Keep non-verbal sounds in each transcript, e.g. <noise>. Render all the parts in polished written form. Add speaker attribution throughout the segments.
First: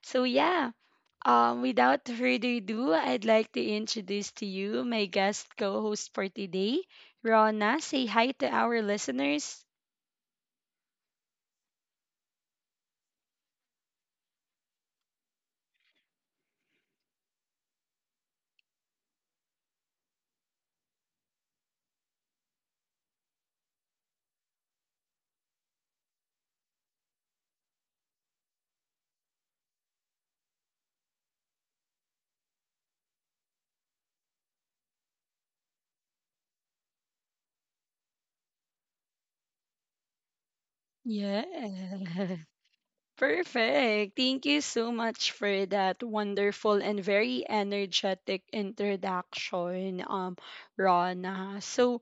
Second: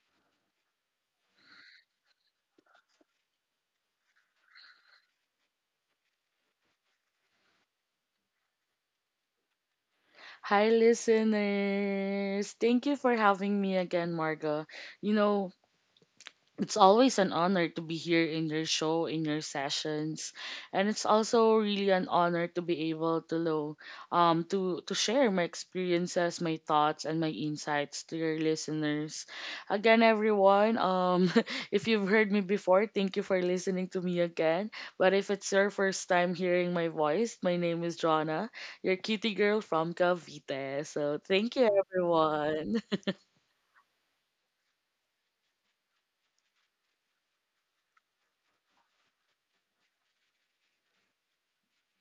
Speaker 1: So, yeah, without <laughs> further ado, I'd like to introduce to you my guest co host for today, Rona. Say hi to our listeners.
Speaker 2: Hi, listeners. Thank you for having me again, Marga. You know, it's always an honor to be here in your show, in your sessions, and it's also really an honor to be able to know, to share my experiences, my thoughts, and my insights to your listeners. Again, everyone, <laughs> if you've heard me before, thank you for listening to me again. But if it's your first time hearing my voice, my name is Jonna, your kitty girl from Cavite. So
Speaker 1: Yeah.
Speaker 2: thank you,
Speaker 1: <laughs>
Speaker 2: everyone. <laughs>
Speaker 1: Perfect. Thank you so much for that wonderful and very energetic introduction, Rona. So,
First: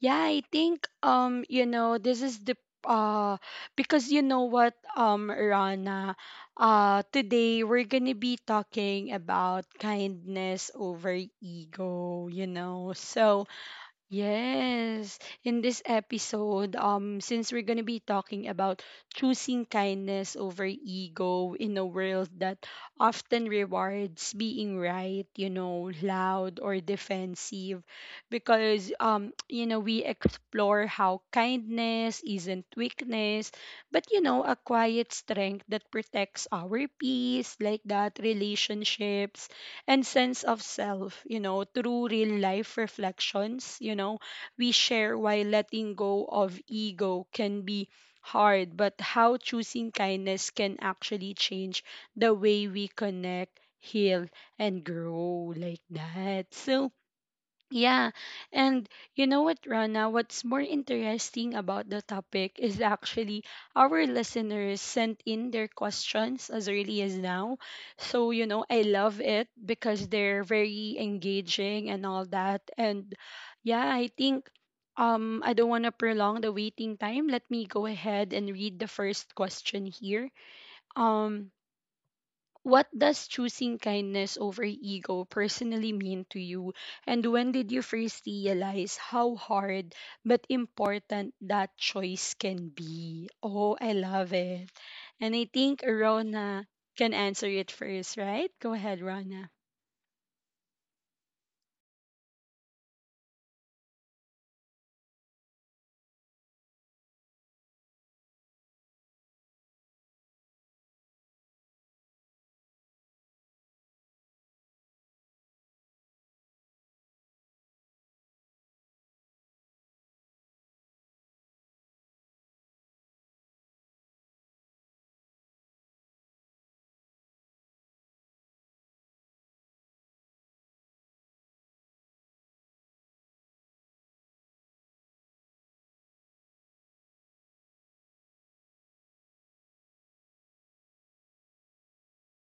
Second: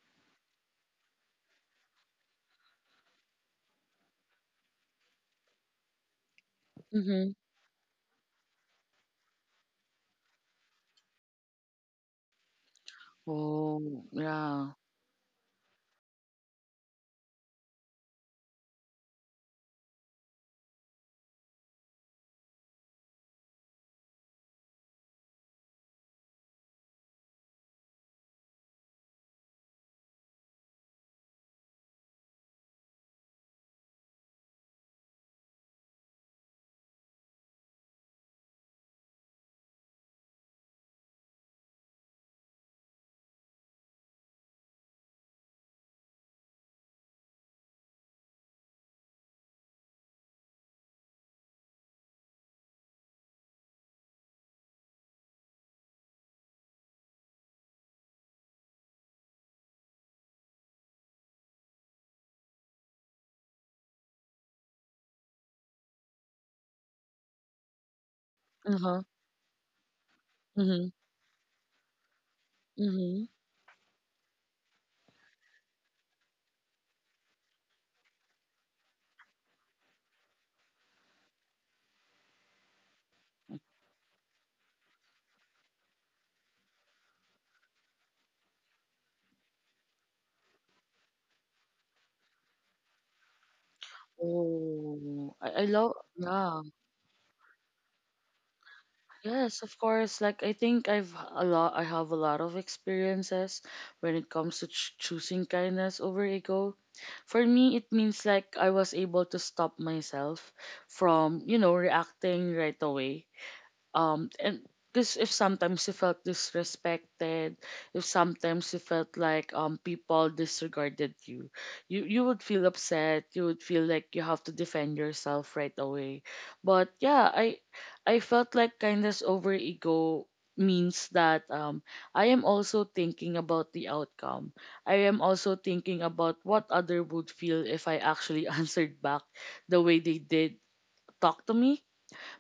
Speaker 1: yeah, I think you know, this is the uh because you know what, Rana,
Speaker 2: Mm-hmm.
Speaker 1: today we're gonna be talking about kindness over ego, you know, so
Speaker 2: Oh, yeah.
Speaker 1: yes, in this episode, since we're gonna be talking about choosing kindness over ego in a world that often rewards being right, you know, loud or defensive, because <tsk> you know, we explore how kindness isn't weakness, but you know, a quiet strength that protects our peace, like that, relationships, and sense of self, you know, through real life reflections, you know, we share why letting go of ego can be hard, but how choosing kindness can actually change the way we connect, heal, and grow like that. So, yeah, and you know what, Rana? What's more interesting about the topic is actually our listeners sent in their questions as early as now. So, you know, I
Speaker 2: Uh
Speaker 1: love it because they're
Speaker 2: huh.
Speaker 1: very engaging and all that. And
Speaker 2: Mm-hmm.
Speaker 1: yeah, I think I don't want to prolong the waiting time. Let me go ahead and read the first question here. Um what does choosing kindness over ego personally mean to you? And when did you first realize how hard but important that choice can be? Oh, I love it.
Speaker 2: Oh,
Speaker 1: And
Speaker 2: I,
Speaker 1: I
Speaker 2: I
Speaker 1: think
Speaker 2: love, yeah,
Speaker 1: Rona can answer it first, right? Go ahead, Rona.
Speaker 2: yes, of course. Like, I think a lot, I have a lot of experiences when it comes to ch choosing kindness over ego. For me, it means like I was able to stop myself from, you know, reacting right away and because if sometimes you felt disrespected, if sometimes you felt like people disregarded you, you would feel upset, you would feel like you have to defend yourself right away. But yeah, I felt like kindness over ego means that I am also thinking about the outcome. I am also thinking about what other would feel if I actually <laughs> answered back the way they did talk to me.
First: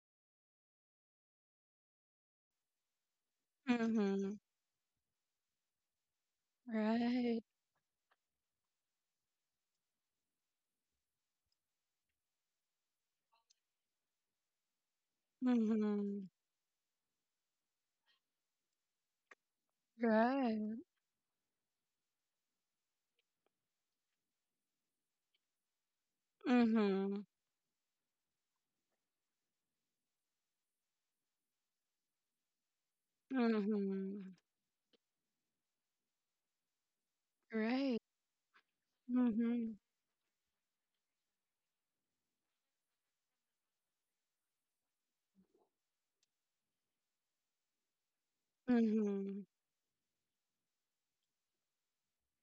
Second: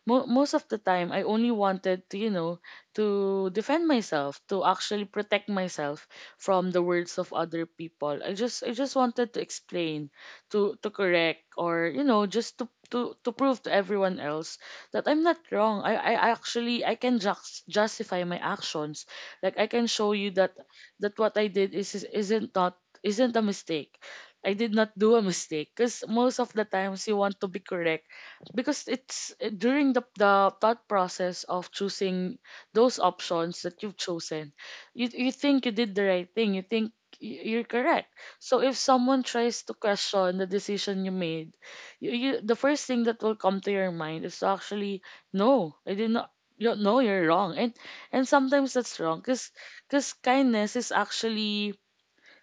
Speaker 2: Most of the time I only wanted to, you know, to defend
Speaker 1: Mm-hmm.
Speaker 2: myself, to actually protect myself from the words of
Speaker 1: Right.
Speaker 2: other people. I just wanted to explain, to correct, or, you know, just to to prove to everyone else that I'm not wrong. I,
Speaker 1: Mm-hmm.
Speaker 2: I actually, I can just justify my actions. Like I can show you
Speaker 1: Right.
Speaker 2: that what I did is- isn't not isn't a mistake. I did not do a mistake because most of the times you
Speaker 1: Mm-hmm.
Speaker 2: want to be correct, because it's during the thought process of choosing those options that you've
Speaker 1: Mm-hmm.
Speaker 2: chosen, you think you did the right thing, you think you're
Speaker 1: Right.
Speaker 2: correct. So if someone tries
Speaker 1: Mm-hmm.
Speaker 2: to question the decision you made, you, the first thing that will come to your mind is to actually, "No, I did not, you know, no, you're wrong." And sometimes that's wrong
Speaker 1: Mm-hmm.
Speaker 2: because kindness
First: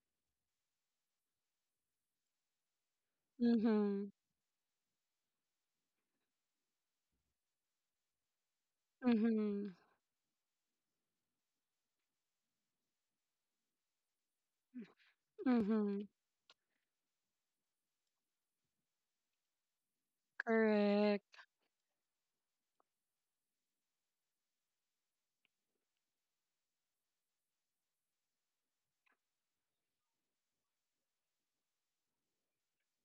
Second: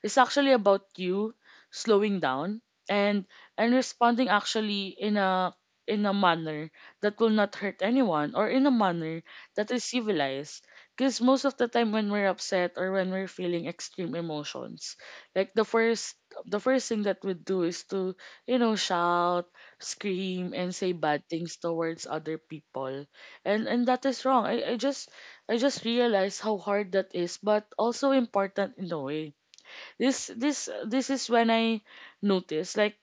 Speaker 2: is actually about you slowing down and
Speaker 1: Mm-hmm.
Speaker 2: responding actually in a manner that will not hurt anyone, or in a manner
Speaker 1: Mm-hmm.
Speaker 2: that is civilized. Because most of the time when we're upset or when we're feeling extreme emotions, like
Speaker 1: Mm-hmm.
Speaker 2: the first thing that we do is to, you know, shout, scream, and say bad
Speaker 1: Correct.
Speaker 2: things towards other people. And that is wrong. I just realized how hard that is, but also important in a way. This this is when I noticed,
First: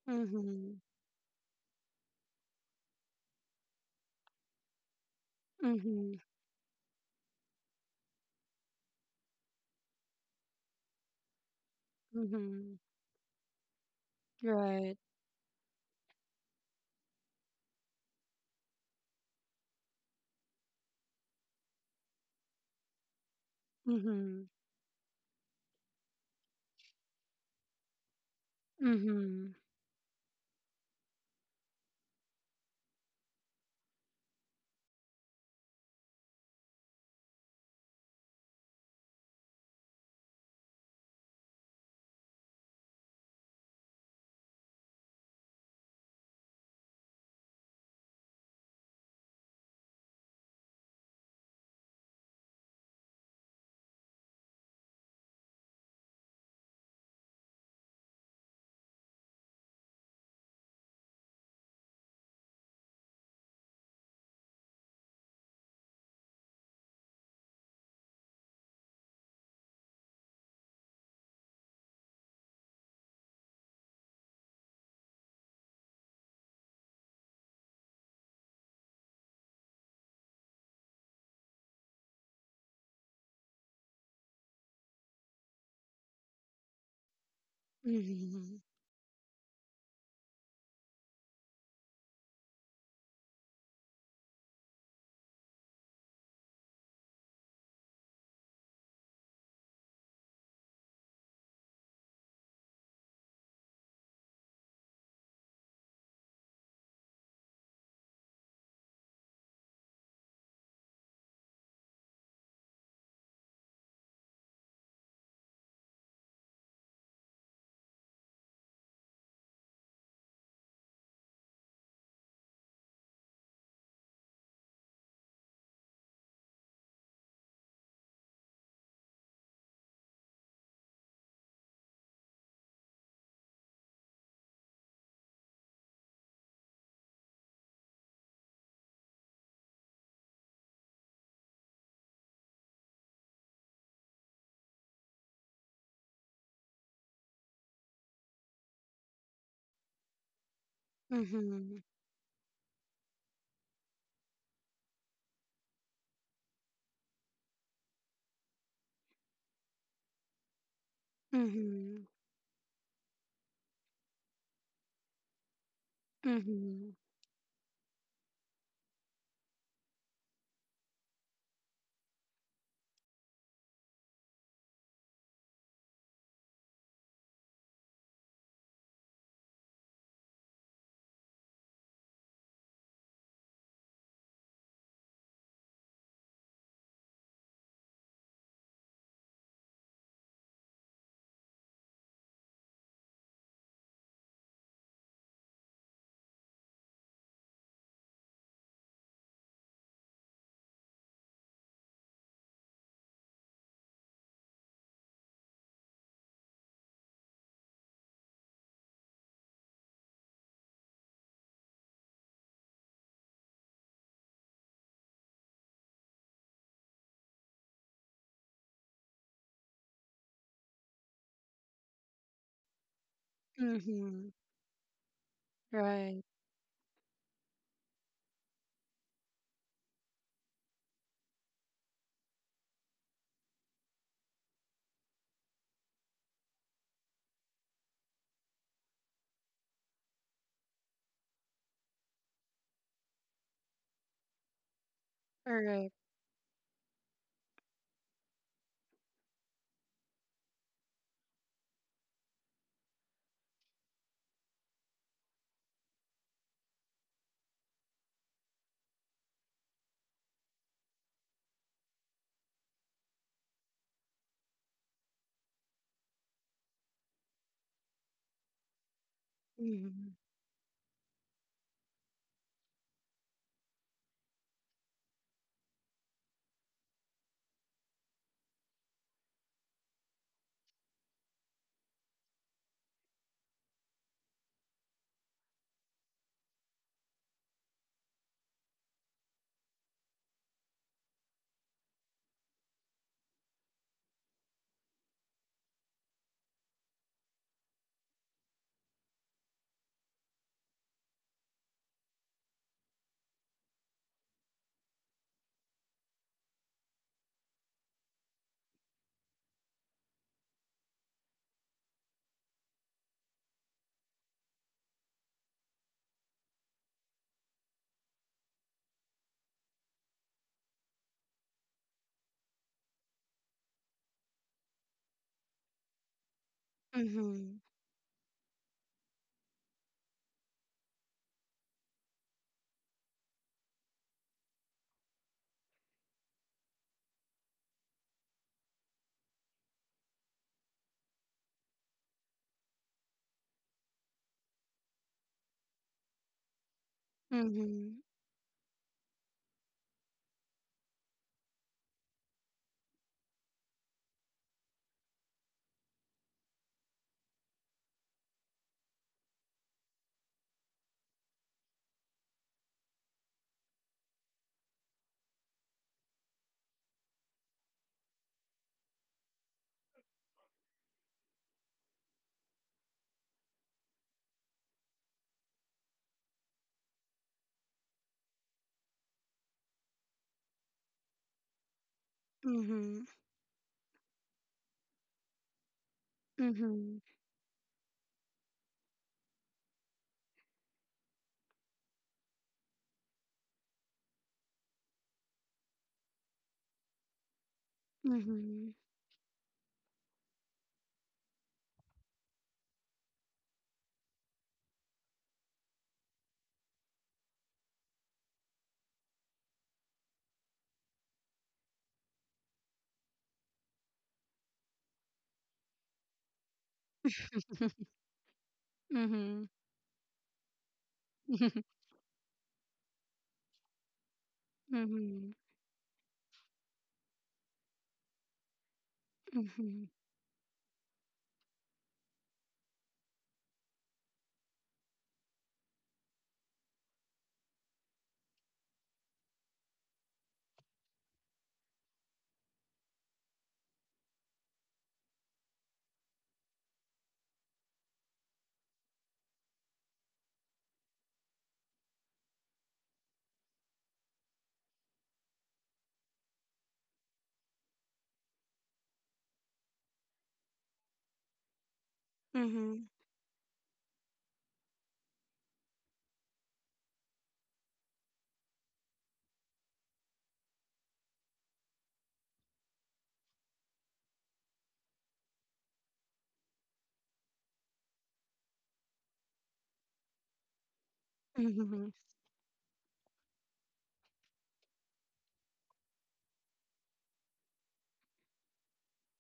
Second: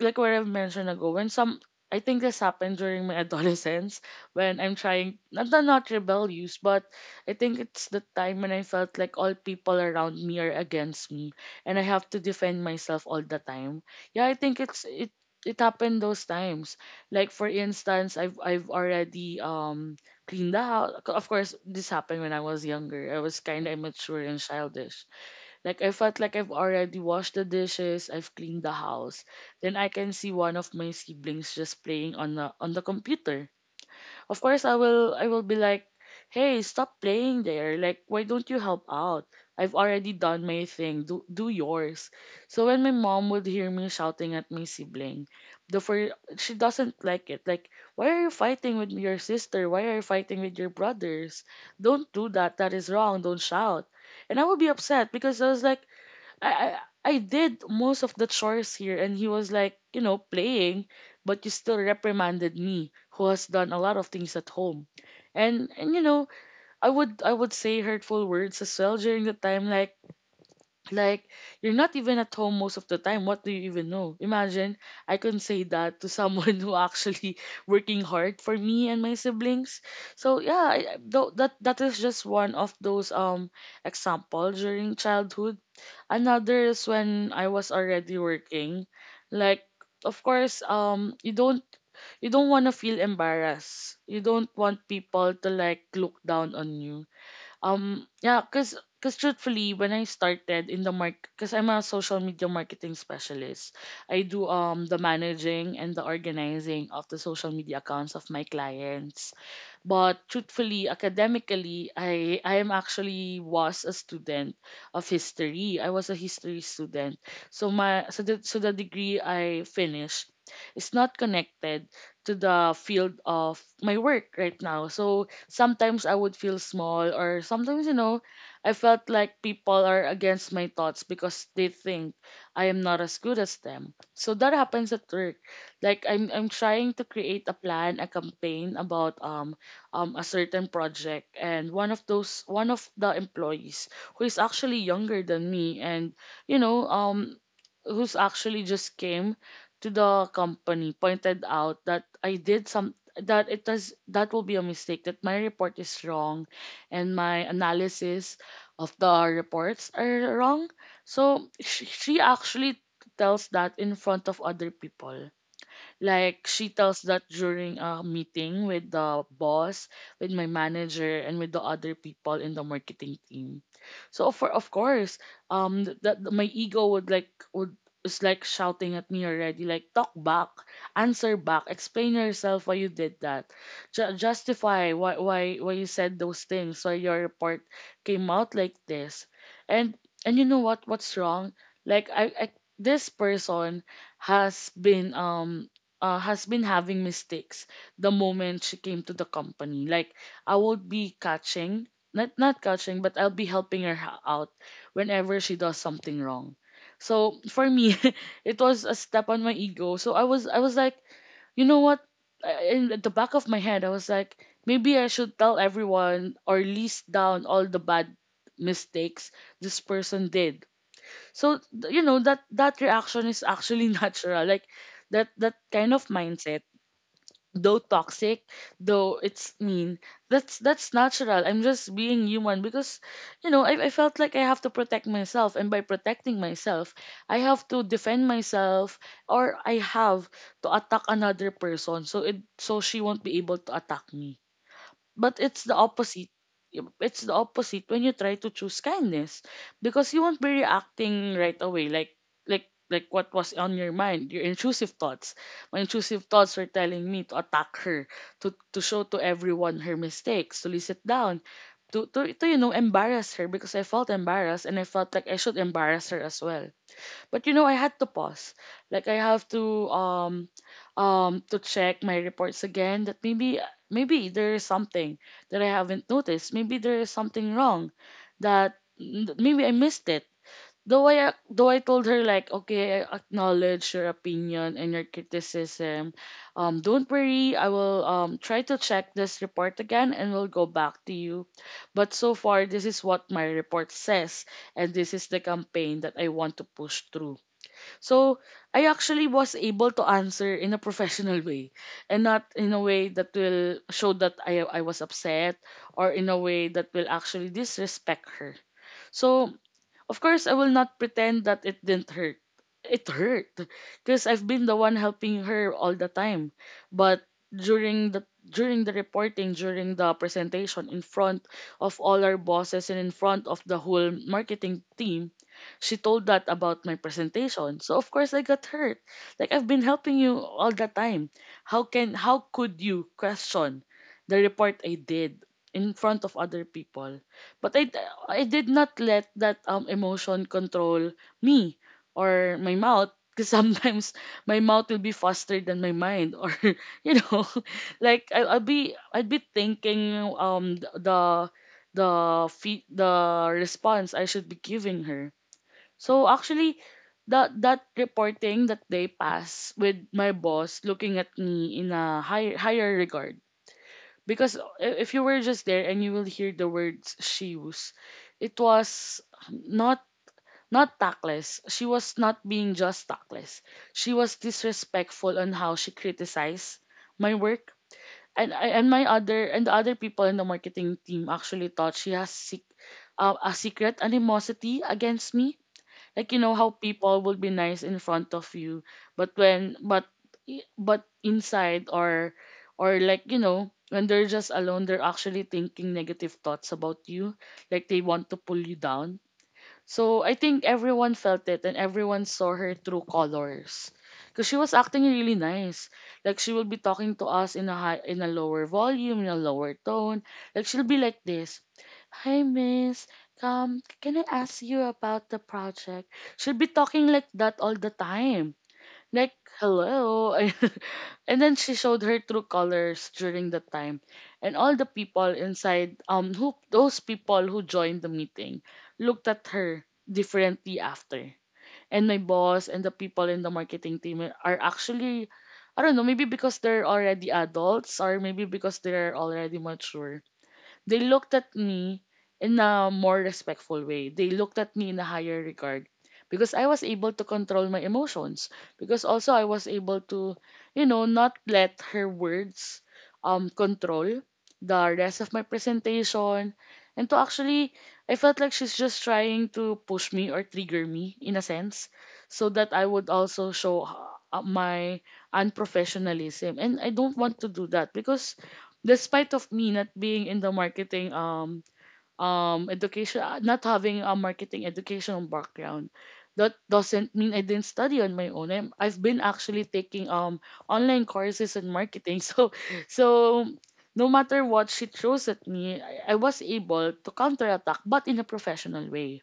Speaker 2: like what I've
Speaker 1: Mhm.
Speaker 2: mentioned ago when some, I think this happened during my <laughs> adolescence, when I'm trying not
Speaker 1: Mhm.
Speaker 2: rebellious, but I think it's the time when I felt like all people around me are against me and I have to defend
Speaker 1: Mhm.
Speaker 2: myself all the time. Yeah, I think
Speaker 1: Right.
Speaker 2: it happened those times. Like, for instance, I've already cleaned the house. Of course, this happened when I was younger. I was kind of immature and
Speaker 1: Mhm.
Speaker 2: childish. Like, I felt like I've already washed the dishes, I've cleaned the house.
Speaker 1: Mhm.
Speaker 2: Then I can see one of my siblings just playing on the computer. Of course I will be like, "Hey, stop playing there. Like, why don't you help out? I've already done my thing. Do yours." So when my mom would hear me shouting at my sibling, the for she doesn't like it. Like, "Why are you fighting with your sister? Why are you fighting with your brothers? Don't do that. That is wrong. Don't shout." And I would be upset because I was like, I, I I did most of the chores here and he was like, you know, playing, but you still reprimanded me who has done a lot of things at home. And you know, I would say hurtful words as well during the time, like like you're not even at home most of the time. What do you even know? Imagine I can say that to someone <laughs> who actually working hard for me and my siblings. So yeah, that is just one of those example during childhood. Another is when I was already
Speaker 1: Mhm.
Speaker 2: working. Like, of course, you don't want to feel embarrassed. You don't want people to like look down on you. Yeah, cause, truthfully, when I started in the market, cause I'm a social media marketing specialist. I do the managing and the organizing of the social media accounts of my clients. But truthfully, academically, I am actually was a student of history. I was a history student. So my so the degree I finished is not connected to the field of my work right now. So sometimes I would feel small, or sometimes, you know, I felt like people are against my thoughts because they think I am not as good as them. So that happens at work. Like, I'm trying to create a plan, a campaign about a certain project, and one of the employees who is actually younger than me and, you know, who's actually just came to the company, pointed
Speaker 1: Mhm.
Speaker 2: out that I did some that it does that will be a mistake that my report is wrong and my analysis of the reports are wrong. So
Speaker 1: Mhm.
Speaker 2: she actually tells that in front of other people. Like, she
Speaker 1: Mhm.
Speaker 2: tells that during a meeting with the boss, with my manager, and with the other people in the marketing team. So for, of course, that my ego would like would is like shouting at me already, like, "Talk back, answer back, explain yourself, why you did that. Justify why you said those things, why your report came out like this, and you know what, what's wrong?" Like, I this person has been um has been having mistakes the moment she came to the company. Like, I would be catching, not catching, but I'll be helping her out whenever she does something wrong. So for me, <laughs> it was a step on my ego. So I was like, you know what? In at the back of my head, I was like, maybe I should tell everyone or list down all the bad mistakes this person did. So you know, that reaction is actually <laughs>
Speaker 1: Mhm.
Speaker 2: natural. Like, that kind of
Speaker 1: Right.
Speaker 2: mindset, though toxic, though it's mean, that's natural. I'm just being human because, you know, I felt like I have to protect myself, and by protecting myself, I have to defend myself, or I have to attack another person. So it, so she won't be able to attack me. But it's the
Speaker 1: Correct.
Speaker 2: opposite, it's the opposite when you try to choose kindness, because you won't be reacting right away. Like, like what was on your mind, your intrusive thoughts. My intrusive thoughts were telling me to attack her, to show to everyone her mistakes, to listen down, to, you know, embarrass her, because I felt embarrassed and I felt like I should embarrass her as well. But you know, I had to pause. Like, I have
Speaker 1: Mhm.
Speaker 2: to check my reports again, that maybe there is something that I haven't noticed. Maybe there is something wrong that maybe I missed it. Though I told her, like, "Okay, I acknowledge your opinion and your criticism. Don't worry, I will try to check this report again and we'll go back to you. But so far, this is what my report says, and this is the campaign that I want to push through." So I actually was able to answer in a professional way, and not in a way that will show that I was upset, or in a way that will actually disrespect her. So, of course, I will not pretend that it didn't hurt. It hurt because I've been the one helping her all the time. But during the reporting, during the presentation in front of all our bosses and in front of the whole marketing team, she told that about my
Speaker 1: Mhm.
Speaker 2: presentation. So of course I got hurt. Like, I've been helping you all the time. How can, how could you question the report I did in front of other people? But I did not let that emotion control me or my mouth because <laughs> sometimes my mouth will be faster than my mind or <laughs> you know <laughs>
Speaker 1: Mhm.
Speaker 2: like I, I'll be I'd be thinking the the response I should be giving her. So actually that reporting that they pass with my boss looking at me in a higher regard because if you were just there and you will hear the words she used, it was not not tactless. She was not being just tactless. She was disrespectful on how she criticized my work. And I and my other and the other people in the marketing team actually thought she has
Speaker 1: Mhm.
Speaker 2: a secret animosity against me, like you know how
Speaker 1: Mhm.
Speaker 2: people will be nice in front of you, but inside or like you know when they're just alone, they're actually thinking negative thoughts about you, like they want to pull you
Speaker 1: Mhm.
Speaker 2: down. So I think everyone felt it and everyone saw her true colors because she was acting really nice. Like she will be talking to us in a lower volume, in a lower tone. Like she'll be like this: Hi, Miss. Can I ask you about the project? Should be talking like that all the
Speaker 1: <laughs>
Speaker 2: time. Like,
Speaker 1: Mhm.
Speaker 2: hello. <laughs> And then she
Speaker 1: <laughs>
Speaker 2: showed her true colors during the time. And all the people
Speaker 1: Mhm.
Speaker 2: inside, who those people who joined the meeting looked at her
Speaker 1: Mhm.
Speaker 2: differently after. And my boss and the people in the marketing team are actually, I don't know, maybe because they're already adults or maybe because they're already mature. They looked at me in a more respectful way. They looked at me in a higher regard because I was able to control my emotions. Because also I was able to, not let her words control the rest of my presentation. And to actually, I felt like she's just trying to push me or trigger me in a sense, so that I
Speaker 1: Mhm.
Speaker 2: would also show my unprofessionalism. And I don't want to do that because, despite of me not being in the marketing education not having a marketing educational background, that doesn't mean I didn't study on my own. I've been actually taking online courses in
Speaker 1: Mhm.
Speaker 2: marketing <laughs> so no matter what she throws at me, I was able to counterattack but in a professional way.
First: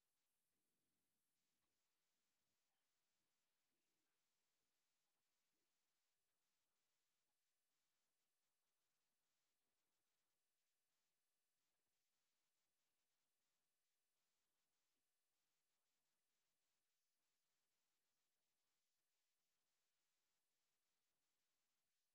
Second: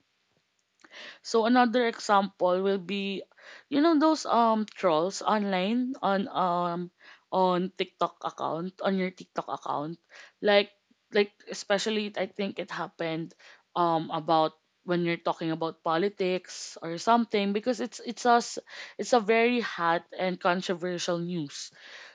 Speaker 2: So another example will be, those trolls online on TikTok account, on your TikTok account, like like especially I think it happened about when you're talking about politics or something, because it's us it's a very hot and controversial news.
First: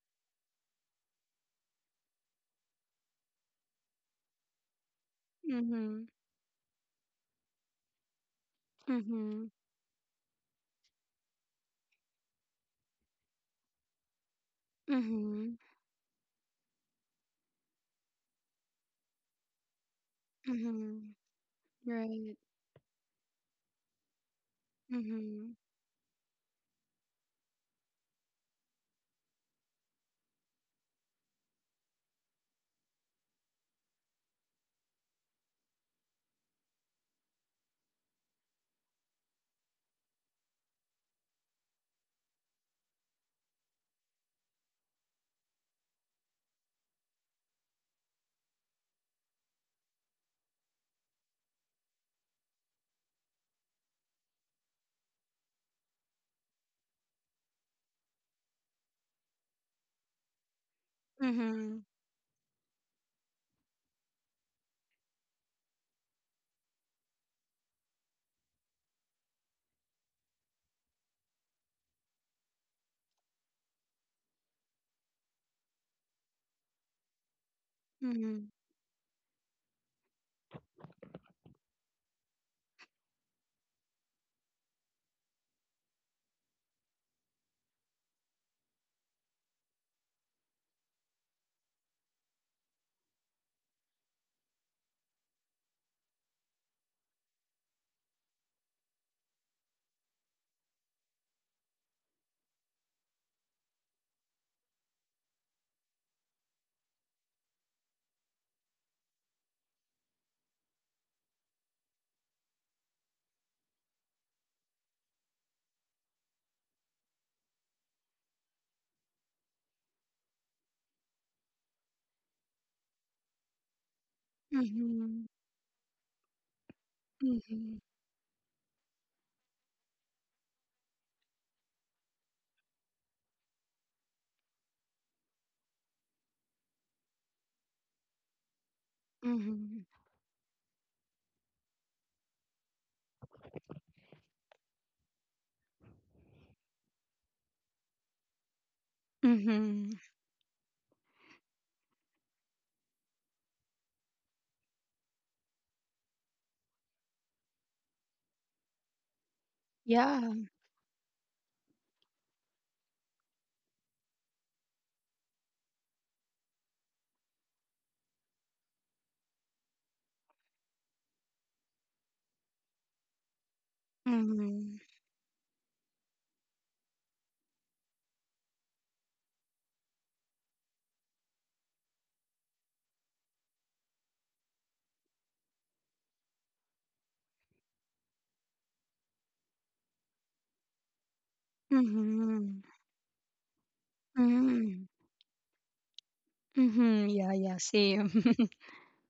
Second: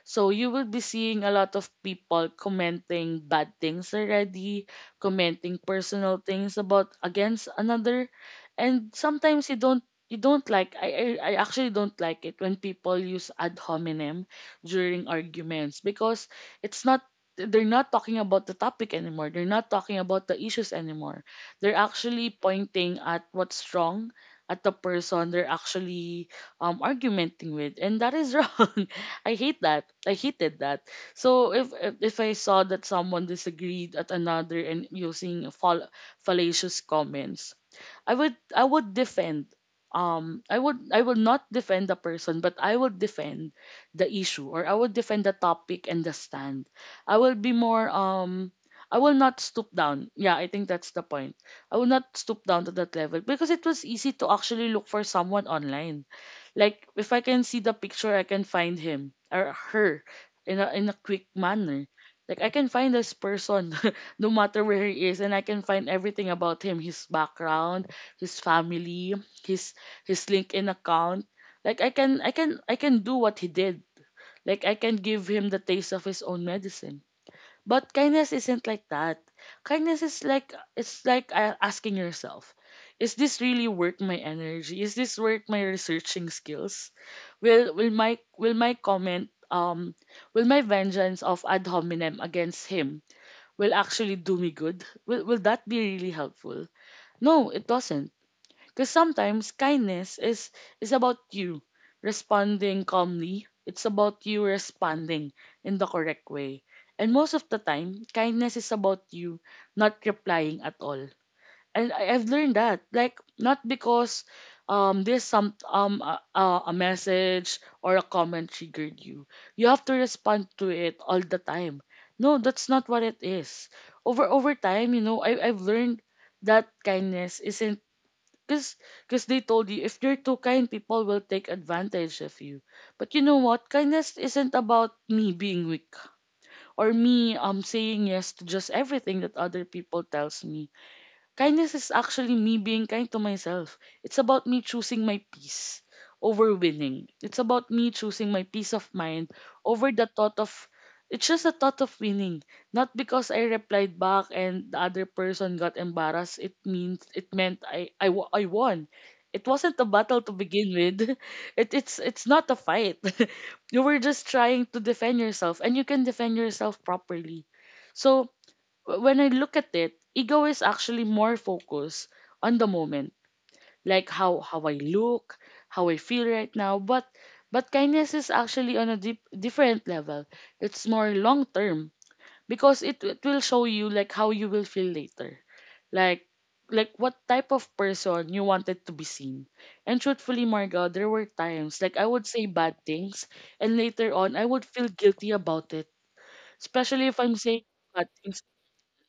Speaker 2: So you will be seeing a lot of people commenting bad things already, commenting
Speaker 1: Mhm.
Speaker 2: personal things about against another, and sometimes
Speaker 1: Mhm.
Speaker 2: you don't like, I actually don't like it when people use ad hominem during
Speaker 1: Mhm.
Speaker 2: arguments, because it's not, they're not talking about the topic anymore. They're not talking about the issues
Speaker 1: Mhm. <laughs>
Speaker 2: anymore. They're actually
Speaker 1: Right.
Speaker 2: pointing at what's wrong at the person they're
Speaker 1: Mhm.
Speaker 2: actually argumenting with, and that is wrong. <laughs> I hate that. I hated that. So if I saw that someone disagreed at another and using fallacious comments, I would defend, I would, I will not defend the person, but I will defend the issue, or I will defend the topic and the stand. I will be more I will not stoop down. Yeah, I think that's the point. I will not stoop down to that level, because it was easy to actually look for someone online. Like if I can see the picture, I can find him or her in a quick
Speaker 1: Mhm.
Speaker 2: manner. Like I can find this person <laughs> no matter where he is, and I can find everything about him, his background, his family, his his LinkedIn account. Like I can, I can do what he did. Like I can give him the taste of his own medicine. But kindness
Speaker 1: Mhm.
Speaker 2: isn't like that. Kindness is like, it's like asking yourself, is this really worth my energy? Is this worth my researching skills? Will my comment, will my vengeance of ad hominem against him, will actually do me good? Will that be really helpful? No, it doesn't. Because sometimes kindness is about you responding calmly. It's about you responding in the correct way. And most of the time, kindness is about you not replying at all. And I've learned that, like not because there's some a message or a comment triggered you, you have to respond to it all the time. No, that's not what it is. Over time, you know,
Speaker 1: Mhm.
Speaker 2: I've learned that kindness
Speaker 1: Mhm.
Speaker 2: isn't, because because they told you, if you're too kind, people will take advantage of you. But you know what? Kindness isn't about me being weak or me saying yes to just everything that other
Speaker 1: Mhm.
Speaker 2: people tells me. Kindness is actually me being kind to myself. It's about me choosing my peace over winning. It's about me choosing my peace of mind
Speaker 1: Mhm.
Speaker 2: over the thought of, it's just the thought of winning. Not because I replied back and the other person got embarrassed, it means, it meant I won. It wasn't a
Speaker 1: Yeah.
Speaker 2: battle to begin with. <laughs> It's not a fight. <laughs> You were just trying to defend yourself and you can defend yourself properly. So when I look at it, ego is actually more focused on the moment, like how I
Speaker 1: Mhm.
Speaker 2: look, how I feel right now. But kindness is actually on a deep, different level. It's more long term, because it will show you like how you will feel later, like like what type of person you wanted to be seen. And truthfully, Marga, there were times like I would say
Speaker 1: Mhm.
Speaker 2: bad things, and later on I would
Speaker 1: Mhm.
Speaker 2: feel guilty about it, especially
Speaker 1: Mhm.
Speaker 2: if
Speaker 1: Yeah,
Speaker 2: I'm
Speaker 1: yeah,
Speaker 2: saying bad
Speaker 1: same.
Speaker 2: things,
Speaker 1: <laughs>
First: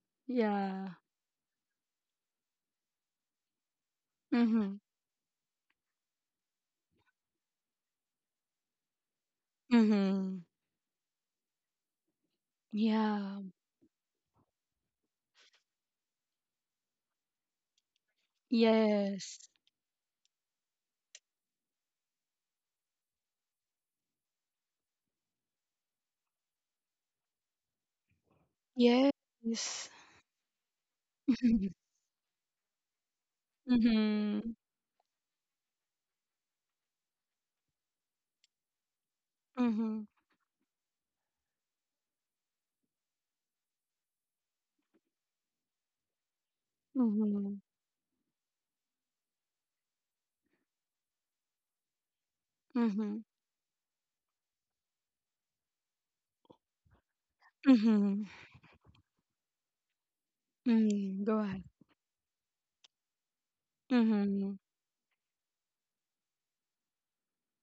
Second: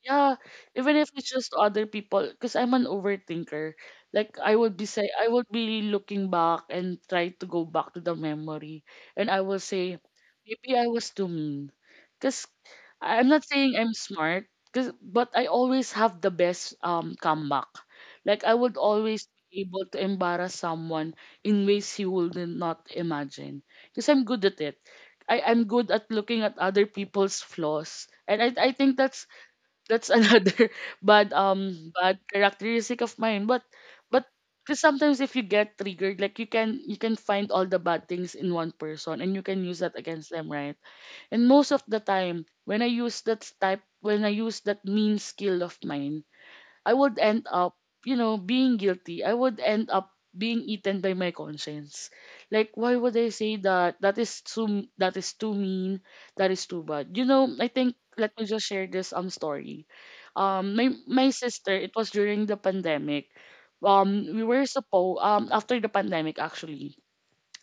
Speaker 2: yeah,
Speaker 1: Yeah.
Speaker 2: even if it's just other people, because I'm an overthinker. Like I would
Speaker 1: Mhm.
Speaker 2: I would be looking back and try to go back to the memory, and I will say,
Speaker 1: Mhm.
Speaker 2: maybe I was too mean, because I'm
Speaker 1: Yeah.
Speaker 2: not saying I'm smart, cause, but I always have the best comeback. Like I would always
Speaker 1: Yes.
Speaker 2: be able to embarrass someone in ways he would not imagine, because I'm good at it. I'm good at looking at other people's flaws. And I think that's
Speaker 1: Yes.
Speaker 2: that's another <laughs> bad
Speaker 1: Mhm.
Speaker 2: bad characteristic of mine, but
Speaker 1: Mhm.
Speaker 2: because sometimes if you get triggered, like you can, you can find all the bad things in one person and you can use that
Speaker 1: Mhm.
Speaker 2: against them, right? And most of the time when I use that type, when I use that mean skill of mine, I would end
Speaker 1: Mhm.
Speaker 2: up, you know, being guilty. I would end up being eaten by my conscience. Like, why would
Speaker 1: Mhm.
Speaker 2: I say that? That is too mean. That is too bad. You know, I think
Speaker 1: Mhm.
Speaker 2: let me just share this story. My
Speaker 1: Mm,
Speaker 2: my
Speaker 1: go ahead.
Speaker 2: sister, it was during the pandemic. We
Speaker 1: Mhm.
Speaker 2: were supposed, after the pandemic actually,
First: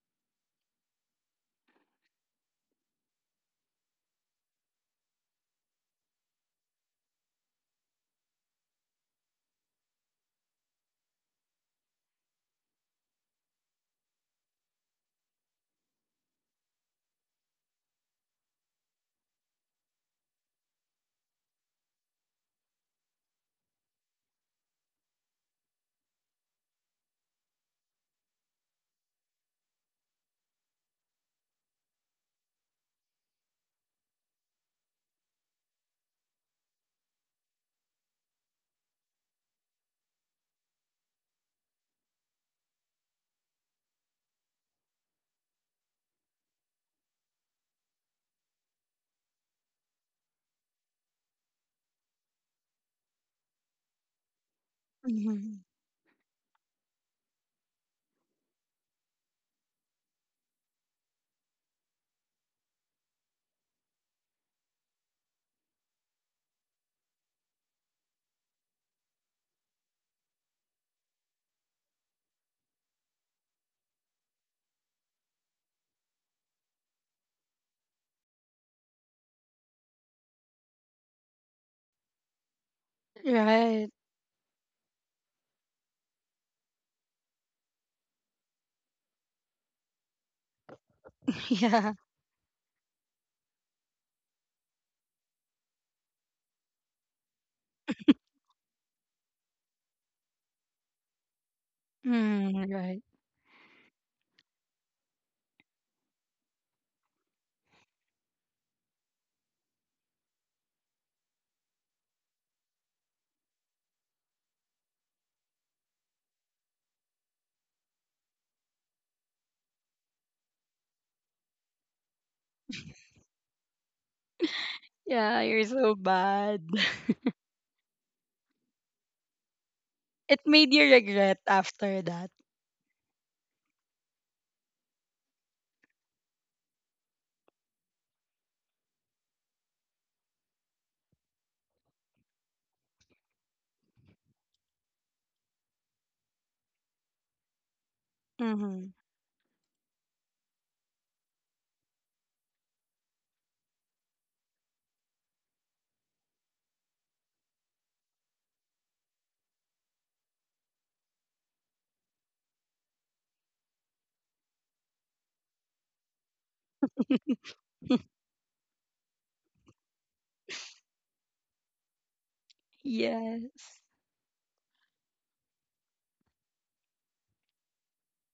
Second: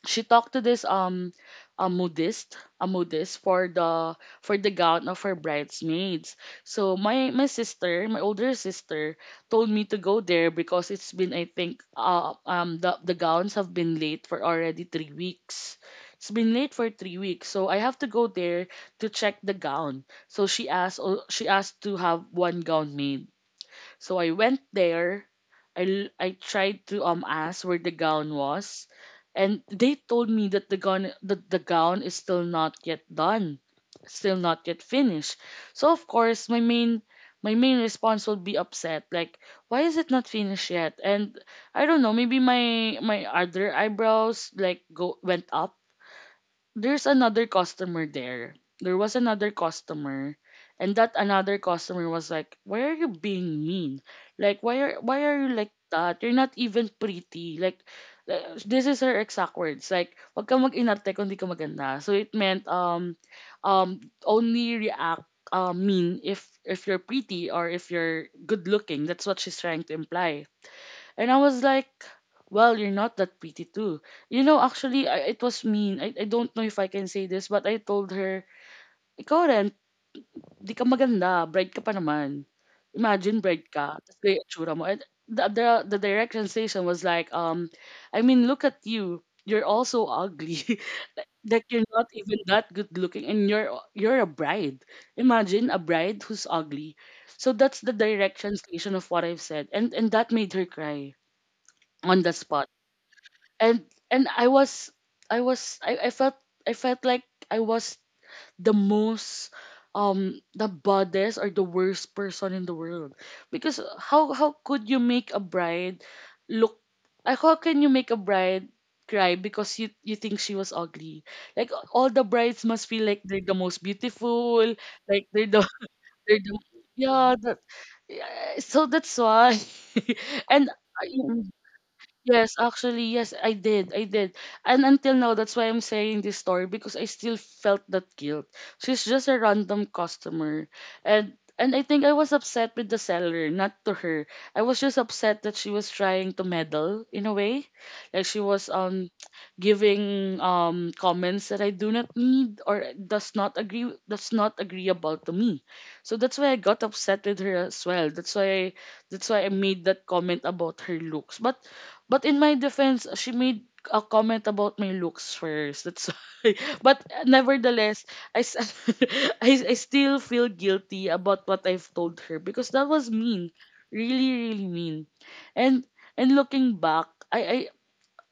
Speaker 2: she talked to this a modist for the gown of her bridesmaids. So my older sister told me to go there because it's been, I think the gowns have been late for already 3 weeks. It's been late for 3 weeks, so I have to go there to check the gown. So she she asked to have one gown made. So I went there. I tried to ask where the gown was, and they told me that the gown is still not yet done, still not yet finished. So of course my main, my main response would be upset, like why is it not finished yet? And I don't know, maybe my my other eyebrows like go went up. There's another customer there. There was another customer, and that another customer was like, "Why are you being mean? Like, why are, why are you
Speaker 1: Mhm.
Speaker 2: like that? You're not even pretty. Like, this is her exact words. Like, wag ka mag-inarte kung di ka maganda. So it meant, only react, mean if you're pretty or if you're good looking. That's what she's trying to imply. And I was like, well, you're not that pretty too. You know, actually, it was mean. I don't know if I can say this, but I told her, ikaw rin, di ka maganda. Bride ka pa naman. Imagine, bride
Speaker 1: Right.
Speaker 2: ka. Tapos kaya itsura mo. And the, the, the direct translation was like, I mean, look at you. You're also ugly.
Speaker 1: <laughs>
Speaker 2: <laughs> Like, you're
Speaker 1: Yeah.
Speaker 2: not even that good looking. And you're a bride. Imagine a bride who's ugly. So that's the direct translation of what I've said. And that made her cry on the
Speaker 1: Mm,
Speaker 2: spot.
Speaker 1: right.
Speaker 2: And and I was I was I felt. I felt like I was the most the baddest or the worst person in the world. Because how could you make a bride look, how can you make a bride cry because you think she was ugly? Like all the brides must feel like they're the most beautiful, like
Speaker 1: Yeah,
Speaker 2: they're
Speaker 1: you're
Speaker 2: the,
Speaker 1: so
Speaker 2: <laughs> they're the,
Speaker 1: bad. <laughs>
Speaker 2: yeah that, yeah, so that's why.
Speaker 1: It
Speaker 2: <laughs>
Speaker 1: made
Speaker 2: and
Speaker 1: you regret
Speaker 2: I-
Speaker 1: after that.
Speaker 2: Yes, actually, yes, I did. I did. And until now, that's why I'm saying this story, because I still felt that guilt. She's just a random customer. And I think I was upset with the seller, not to her. I was just upset that she was trying to meddle in a way. Like she was
Speaker 1: Mm-hmm.
Speaker 2: <tsk> giving comments that I do not need or does not agree, that's not agreeable to me. So that's why I got upset with her as well. That's why I made that comment about her looks. But in my defense, she made a comment about my looks first. That's why. <laughs> But
Speaker 1: <laughs>
Speaker 2: nevertheless, I, s- <laughs> I still feel guilty about what I've told her, because that was mean.
Speaker 1: Yes.
Speaker 2: Really, really mean. And and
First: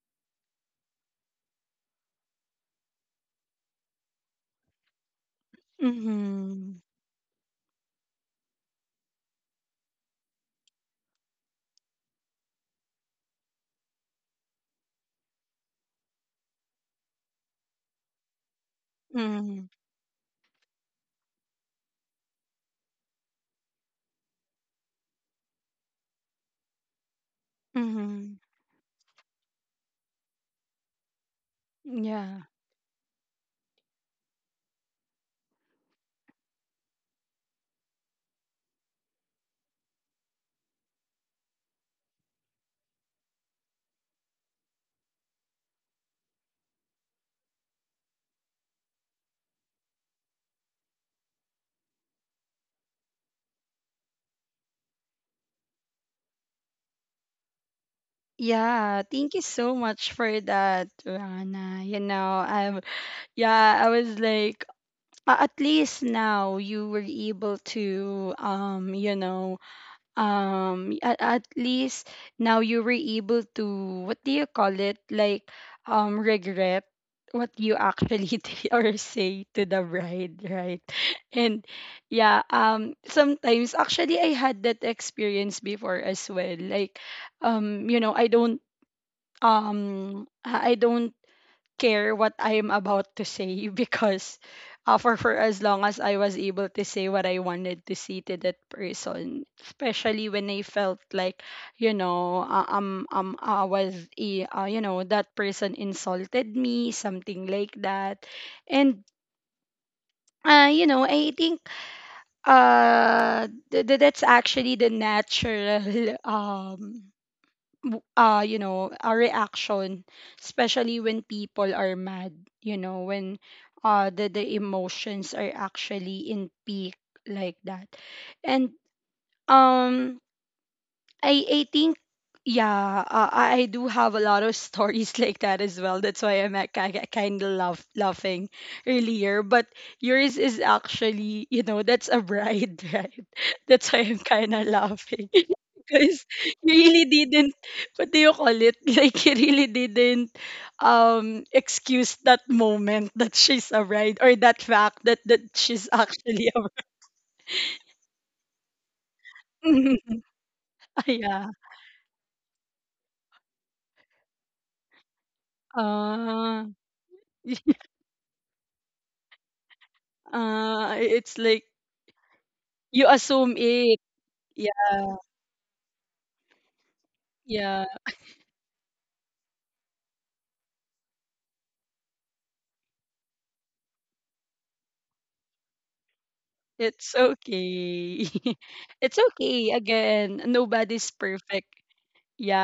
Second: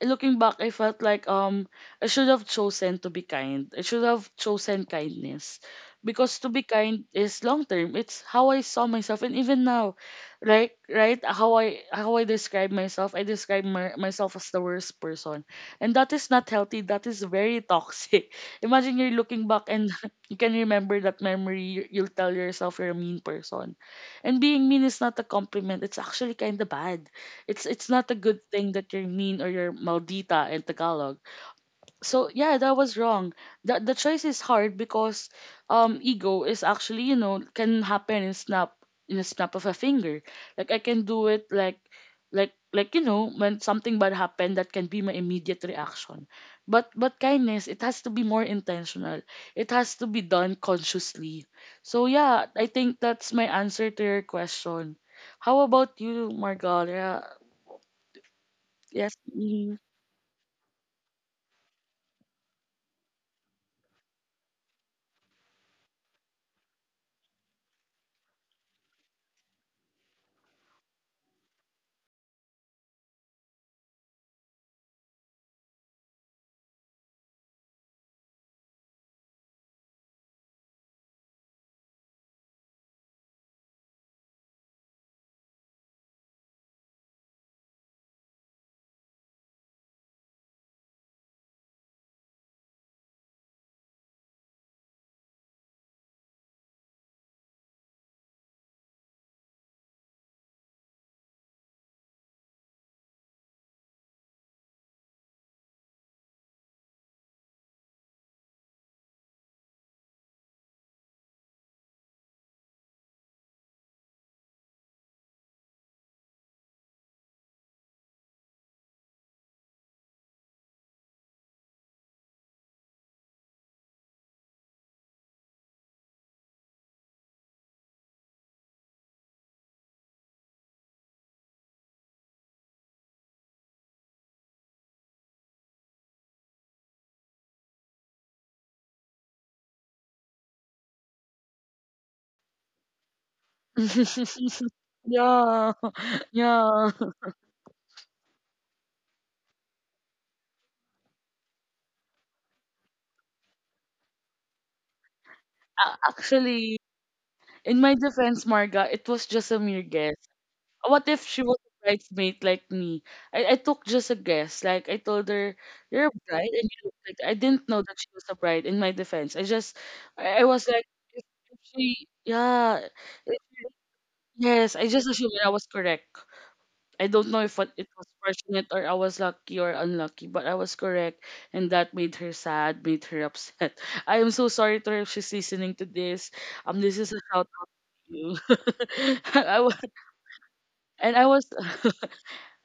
Speaker 2: looking back, I felt like I should have chosen to be kind. I should have chosen kindness, because to be
Speaker 1: Mhm.
Speaker 2: kind is long term. It's how I saw myself, and even now, right, right, how I describe myself. I describe myself as the worst person, and that is not healthy. That is very toxic. <laughs> Imagine you're looking
Speaker 1: Mhm.
Speaker 2: back and <laughs> you can remember that memory. You'll tell yourself you're a mean person, and being mean is not a compliment. It's actually kind of bad. It's not a
Speaker 1: Mhm.
Speaker 2: good thing that you're mean, or you're maldita in Tagalog. So
Speaker 1: Yeah.
Speaker 2: yeah, that was wrong. The choice is hard, because ego is actually, you know, can happen in snap, in a snap of a finger. Like I can do it like, you know, when something bad happened, that can be my immediate reaction. But kindness, it has to be more intentional. It has to be done consciously. So yeah, I think that's my answer to your question. How about you, Margaret?
Speaker 1: Yeah,
Speaker 2: Yes.
Speaker 1: thank you so
Speaker 2: Mhm.
Speaker 1: much for that, Rana. You know, I'm yeah, I was like, a- at least now you were able to you know, at least now you were able to, what do you call it, like regret what you actually <laughs> did or say to the bride, right? <laughs> And yeah, sometimes actually I had that experience before as well, like you know, I don't care what I am about to say, <laughs> because for as long as I was able to say what I wanted to say to that person, especially when I felt like, you know, I was a you know, that person insulted me, something like that, and you know, I think that's actually the natural <laughs> you know, our reaction, especially when people are mad, you know, when the emotions are actually in peak like that. And um I think yeah, I do have a lot of stories <laughs> like that as well. That's why I'm kind of laughing earlier. But yours is actually, you know, that's a bride, <laughs> right? That's why I'm kind of
Speaker 2: <laughs>
Speaker 1: laughing <laughs>
Speaker 2: Yeah,
Speaker 1: because
Speaker 2: <laughs>
Speaker 1: you
Speaker 2: yeah.
Speaker 1: really didn't. What do you call it? <laughs> Like you really didn't excuse that moment <laughs> that she's a bride, or that fact that that she's <laughs> actually a
Speaker 2: Actually, in my defense, Marga, it was just a mere
Speaker 1: bride. <laughs>
Speaker 2: guess. What if she
Speaker 1: Yeah.
Speaker 2: was a bridesmaid like me? I took just a guess. Like I told her, "You're a bride," and
Speaker 1: Uh,
Speaker 2: you look like I didn't know that she was a bride. In my defense, I just, I was like, if,
Speaker 1: It's
Speaker 2: if
Speaker 1: like
Speaker 2: she, yeah,
Speaker 1: you assume
Speaker 2: if-
Speaker 1: it.
Speaker 2: yes, I just
Speaker 1: Yeah,
Speaker 2: assumed I was correct. I don't know if
Speaker 1: yeah.
Speaker 2: it was fortunate or I was lucky or unlucky, but I was correct, and that made her sad, made her upset. <laughs> I am so sorry to her if she's listening to this. This is
Speaker 1: It's
Speaker 2: a shout out to
Speaker 1: okay.
Speaker 2: you.
Speaker 1: <laughs> It's
Speaker 2: <laughs> I
Speaker 1: okay.
Speaker 2: was,
Speaker 1: Again, nobody's
Speaker 2: and I was,
Speaker 1: perfect.
Speaker 2: <laughs>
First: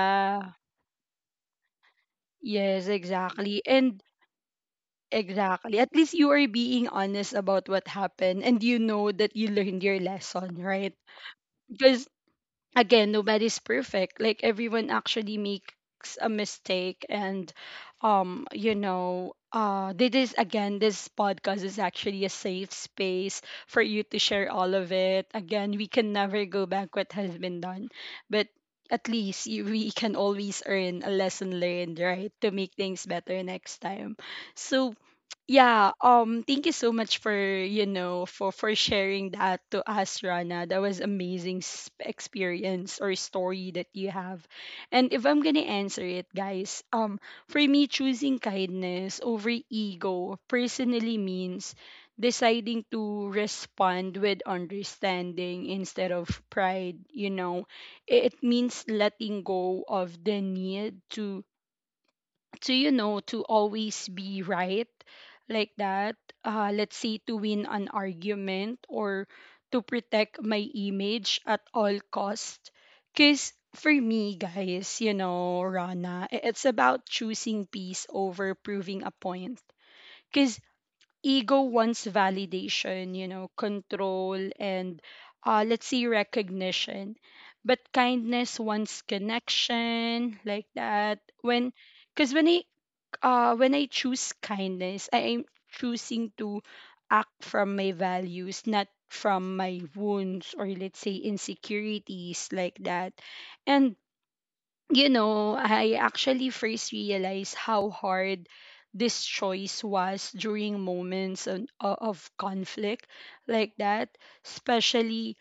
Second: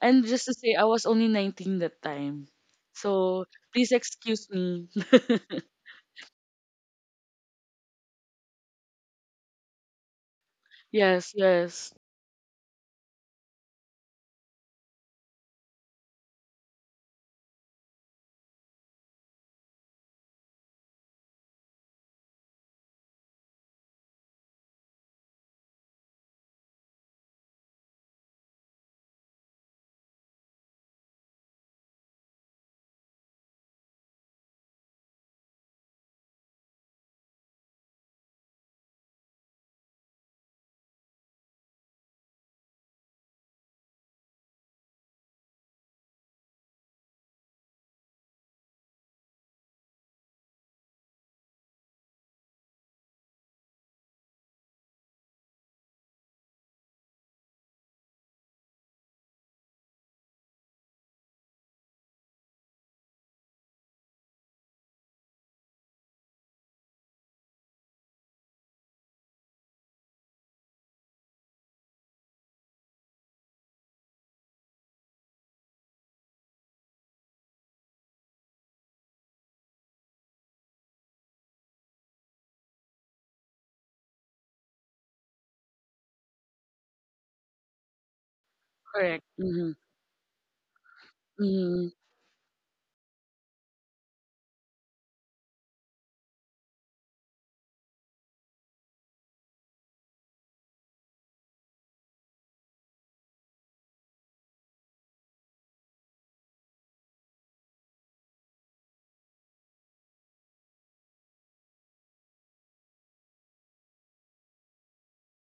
Speaker 2: and just to say, I was only 19 that time,
Speaker 1: Yes,
Speaker 2: so
Speaker 1: exactly.
Speaker 2: please
Speaker 1: And
Speaker 2: excuse me. <laughs>
Speaker 1: exactly. At least you are being honest about what happened and you know that you learned your lesson, right?
Speaker 2: yes, yes,
Speaker 1: Because again, nobody's perfect. Like everyone actually makes a mistake, and you know, this is, again, this podcast is actually a safe space for you to share all of it. Again, we can never go back what has been done, but at least we can always earn a lesson learned, right, to make things better next time. So yeah, thank you so much for, you know, for sharing that to us, Rana. That was amazing experience or story that you have. And if I'm going to answer it, guys, for me, choosing kindness over ego personally means deciding to respond with understanding instead of pride, you know. It means letting go of the need to you know, to always be right like that, let's say to win an argument or to protect my image at all cost. Cuz for me, guys, you know, Rana, it's about choosing peace over proving a point. Cuz ego wants validation, you know, control, and let's say recognition, but kindness wants
Speaker 2: correct. Mm-hmm,
Speaker 1: connection like that. When
Speaker 2: mm-hmm,
Speaker 1: because when I choose kindness, I am choosing to act from my values, not from my wounds or let's say insecurities like that. And you know, I actually first realized how hard this choice was during moments o- of conflict like that, especially,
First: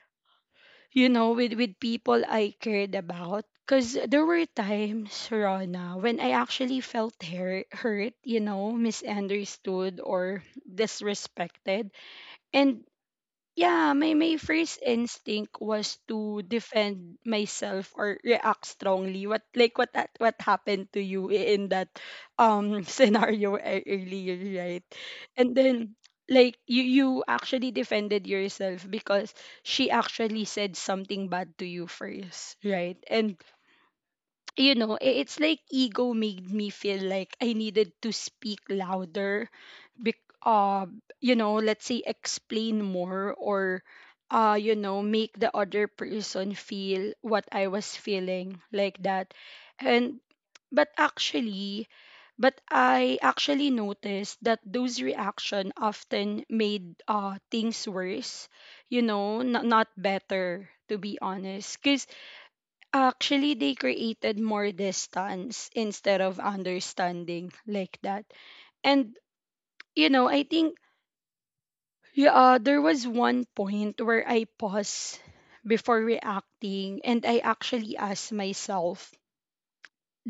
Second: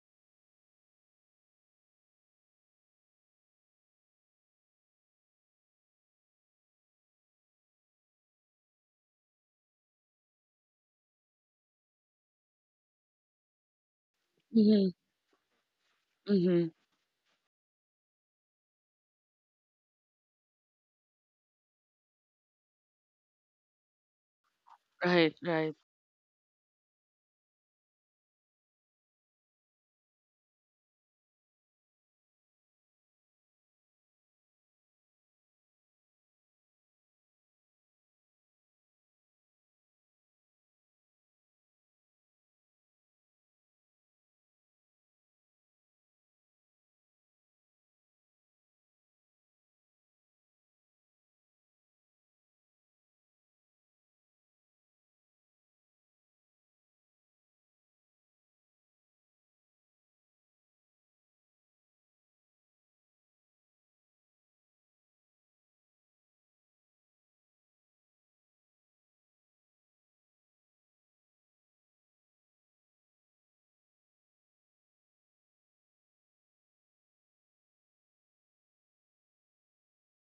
Speaker 1: you know, with people I cared about. Because there were times, Rona, when I actually felt hurt, you know, misunderstood or disrespected. And yeah, my first
Speaker 2: mm-hmm,
Speaker 1: instinct was to
Speaker 2: mm-hmm.
Speaker 1: defend myself or react strongly. What like what that what happened to you, in that <laughs> scenario earlier, right?
Speaker 2: Right,
Speaker 1: And
Speaker 2: right.
Speaker 1: then like you actually defended yourself because she actually said something bad to you first, right? And you know, it's like ego made me feel like I needed to speak louder, bec- uh, you know, let's say explain more, or you know, make the other person feel what I was feeling like that. And, but but I actually noticed that those reaction often made things worse, you know, not, not better, to be honest. Because actually, they created more distance instead of understanding like that. And, you know, I think yeah, there was one point where I paused before reacting, and I actually asked myself,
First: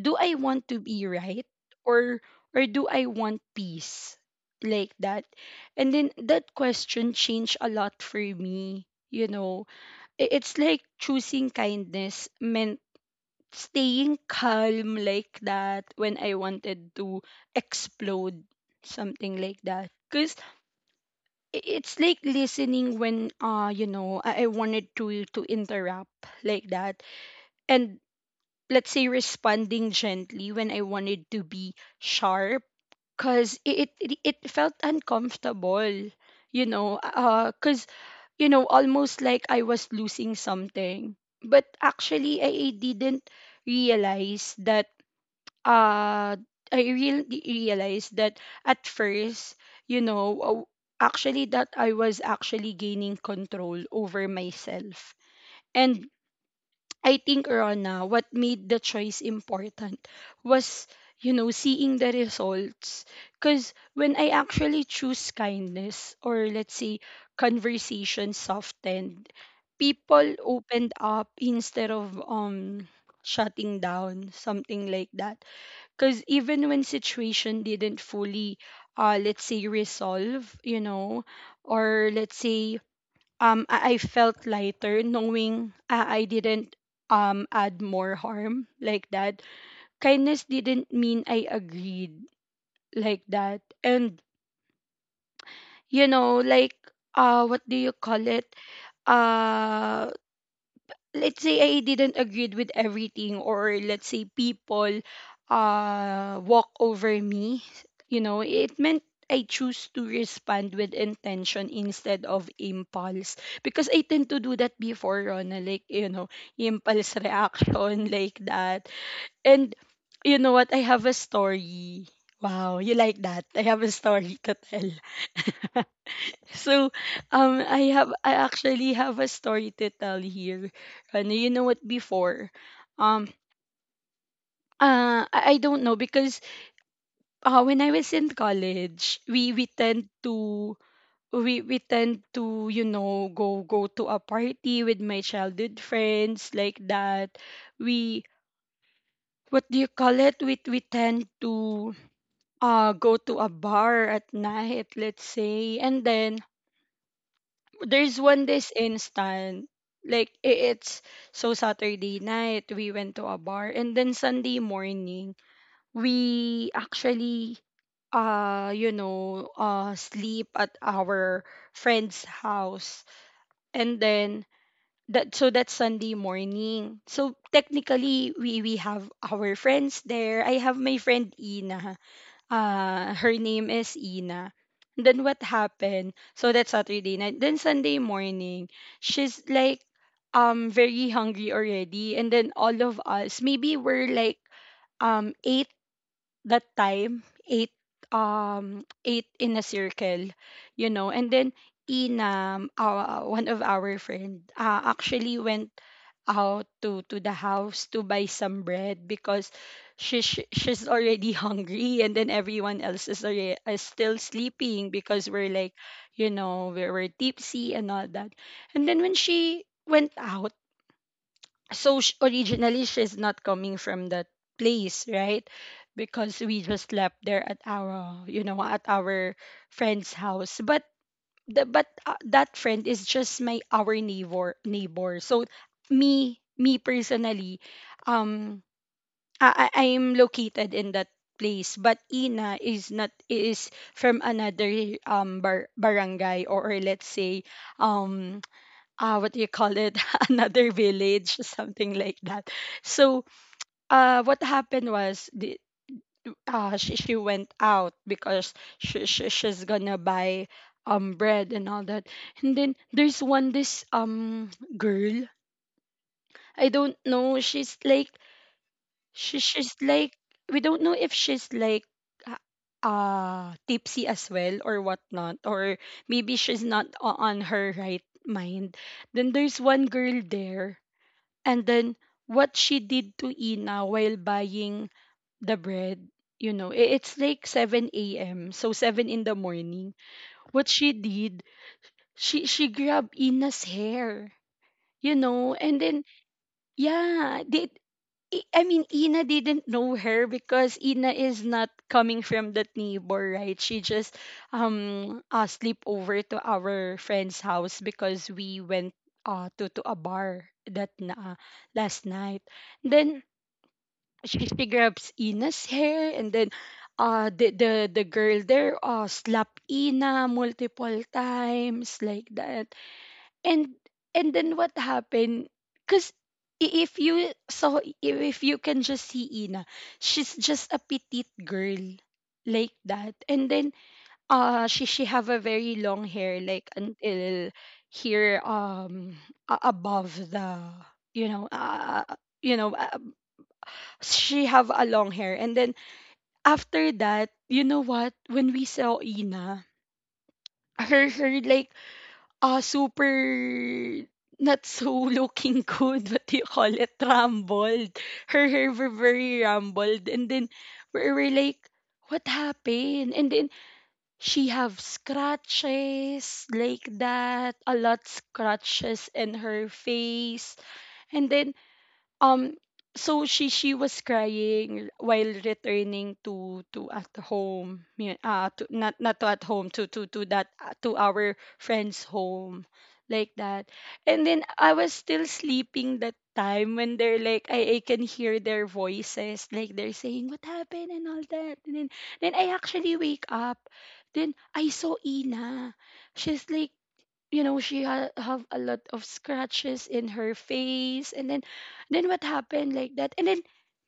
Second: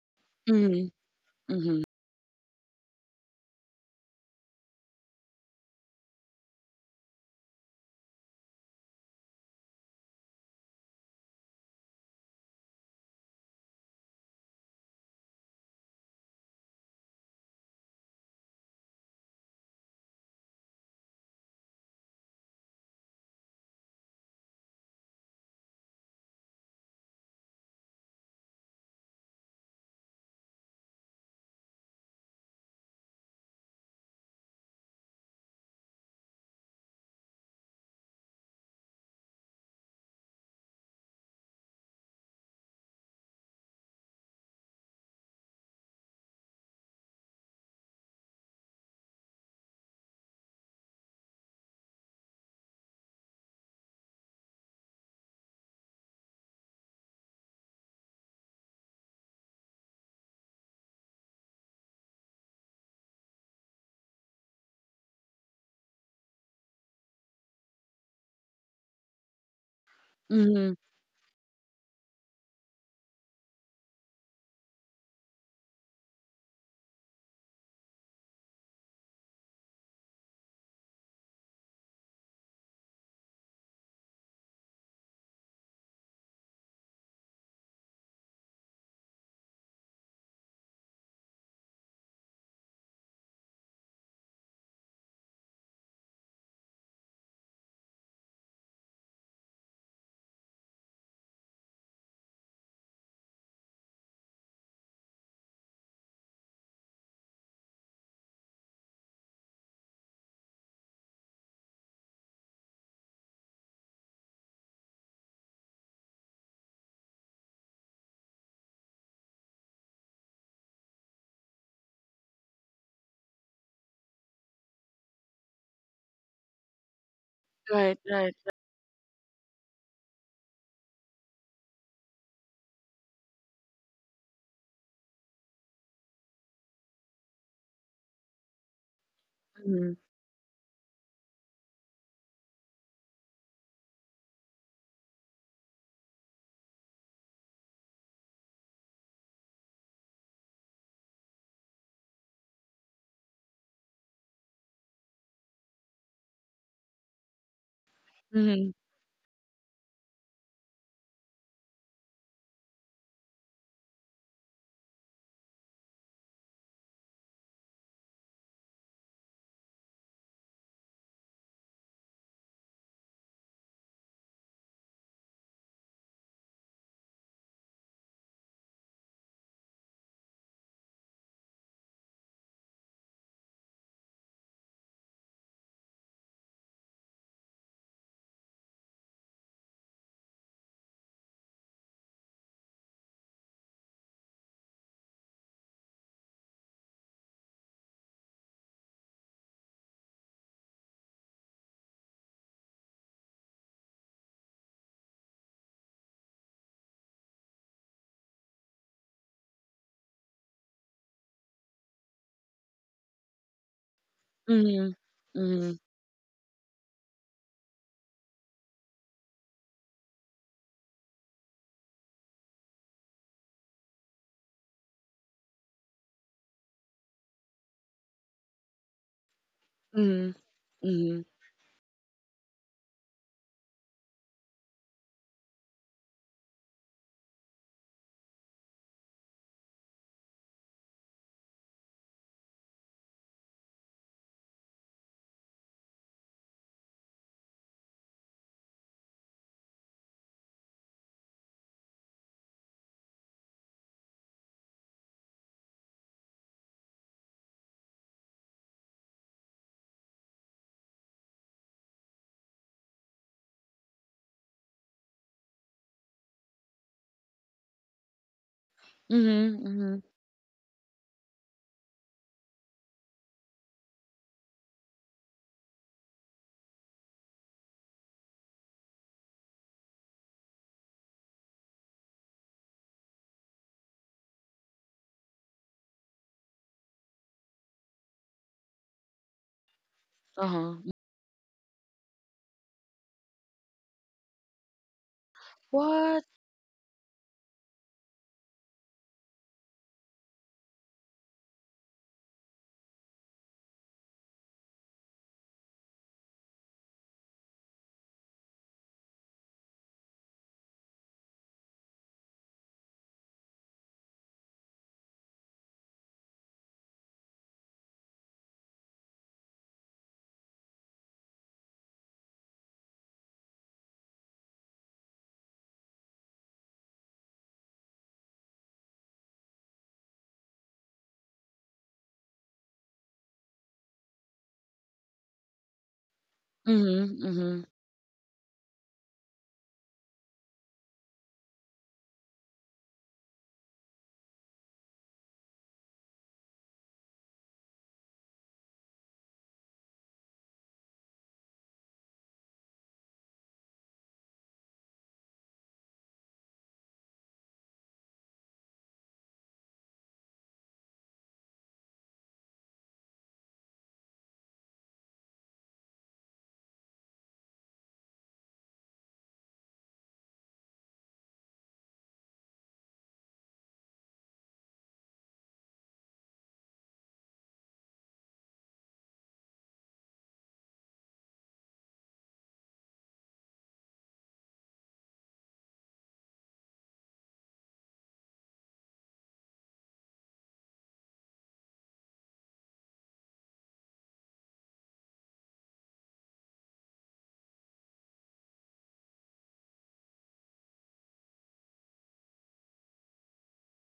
Speaker 1: do I want to
Speaker 2: Mm-hmm,
Speaker 1: be right,
Speaker 2: mm-hmm,
Speaker 1: or or do I want peace like that? And then that question changed a lot for me, you know. It's like choosing kindness meant staying calm like that when I wanted to explode, something like that. Cause it's like listening when you know, I wanted to interrupt like that, and let's say responding gently when I wanted to be sharp. Cause it it felt uncomfortable, you know. Cause, you know, almost like I was losing something. But actually, I didn't realize that uh I really realized that at first, you know, actually that I was actually gaining control over myself. And I think, Rona, what made the choice important was, you know, seeing the results. Cause when I actually choose kindness, or let's say conversation softened, people
Speaker 2: mm-hmm.
Speaker 1: opened up instead of shutting down, something like that. Because even when situation didn't fully let's say resolve, you know, or let's say I felt lighter knowing I didn't add more harm like that. Kindness didn't mean I agreed like that. And you know, like, what do you call it, uh let's say I didn't agree with everything, or let's say people walk over me, you know, it meant I choose to respond with intention instead of impulse, because I tend to do that before, Rona, like, you know, impulse reaction <laughs> like that. And you know what? I have a story. Wow, you like that? I have a story to tell. <laughs> So, I
Speaker 2: Right,
Speaker 1: have I
Speaker 2: right.
Speaker 1: actually have a story to tell here. And you know what? Before, um, I don't know, because when I was in college, we
Speaker 2: Mm-hmm,
Speaker 1: tend to, we tend to, you know, go to a party with my childhood friends like that. We, what do you call it? We tend to go to a bar at night, let's say, and then there's one
Speaker 2: mm-hmm.
Speaker 1: this instant like I- it's So Saturday night we went to a bar, and then Sunday morning we actually sleep at our friend's house. And then that, so that's Sunday morning. So technically we have our friends there. I have my friend ina her name is Ina. Then what happened? So that's Saturday night. Then Sunday morning, she's like very hungry already. And then all of us, maybe we're like eight that time, eight, <tsk> eight in a circle, you know. And then Ina, one of our friend, actually went out to the house to buy some bread because she she's already <laughs> hungry. And then everyone else is already is still sleeping
Speaker 2: Mhm.
Speaker 1: because we're like,
Speaker 2: Mhm.
Speaker 1: you know, we were tipsy and all that. And then when she went out, so originally she's not coming from that place, right? Because we just left there at our, you know, at our friend's
Speaker 2: Mhm.
Speaker 1: house. But
Speaker 2: Mhm.
Speaker 1: but that friend is just my our neighbor. So me personally, um I am located in that place, but Ina is not, is from another barangay, or let's say, um what do you call it, <laughs> another village, something like that. So what happened was she went out because she's gonna buy bread and all that. And then there's one this girl. I don't know, she's like,
Speaker 2: Mhm.
Speaker 1: she's
Speaker 2: Mhm.
Speaker 1: like, we don't know if she's like, tipsy as well or whatnot, or maybe she's not on her right mind. Then there's one girl there. And then what she did to Ina while buying the bread, you know, it's like 7 a.m. So 7 in the morning. What
Speaker 2: Uh-huh.
Speaker 1: she did, she grabbed Ina's hair, you know, and then
Speaker 2: What?
Speaker 1: yeah, did I mean, Ina didn't know her because Ina is not coming from that neighbor, right? She just sleep over to our friend's house because we went to a bar that na last night. Then she grabs Ina's hair, and then the girl there slapped Ina multiple times, like that. And and then what happened? Cause if you can just see Ina, she's just a petite girl like that. And then she have a very long hair, like
Speaker 2: Mhm.
Speaker 1: until
Speaker 2: Mhm.
Speaker 1: here, above the, you know, you know uh, she have a long hair. And then after that, you know what, when we saw Ina, her like super not so <laughs> looking good, what do you call it, rumbled, her hair were very rumbled. And then we were like, what happened? And then she have scratches, like that, a lot scratches in her face. And then um so she was crying while returning to at home, yeah, to, not not to at home, to that, to our friend's home, like that. And then I was still sleeping that time when they're like, I can hear their voices, like they're saying what happened and all that. And then I actually wake up, then I saw Ina. She's like, you know, she have a lot of scratches in her face. And then what happened, like that. And then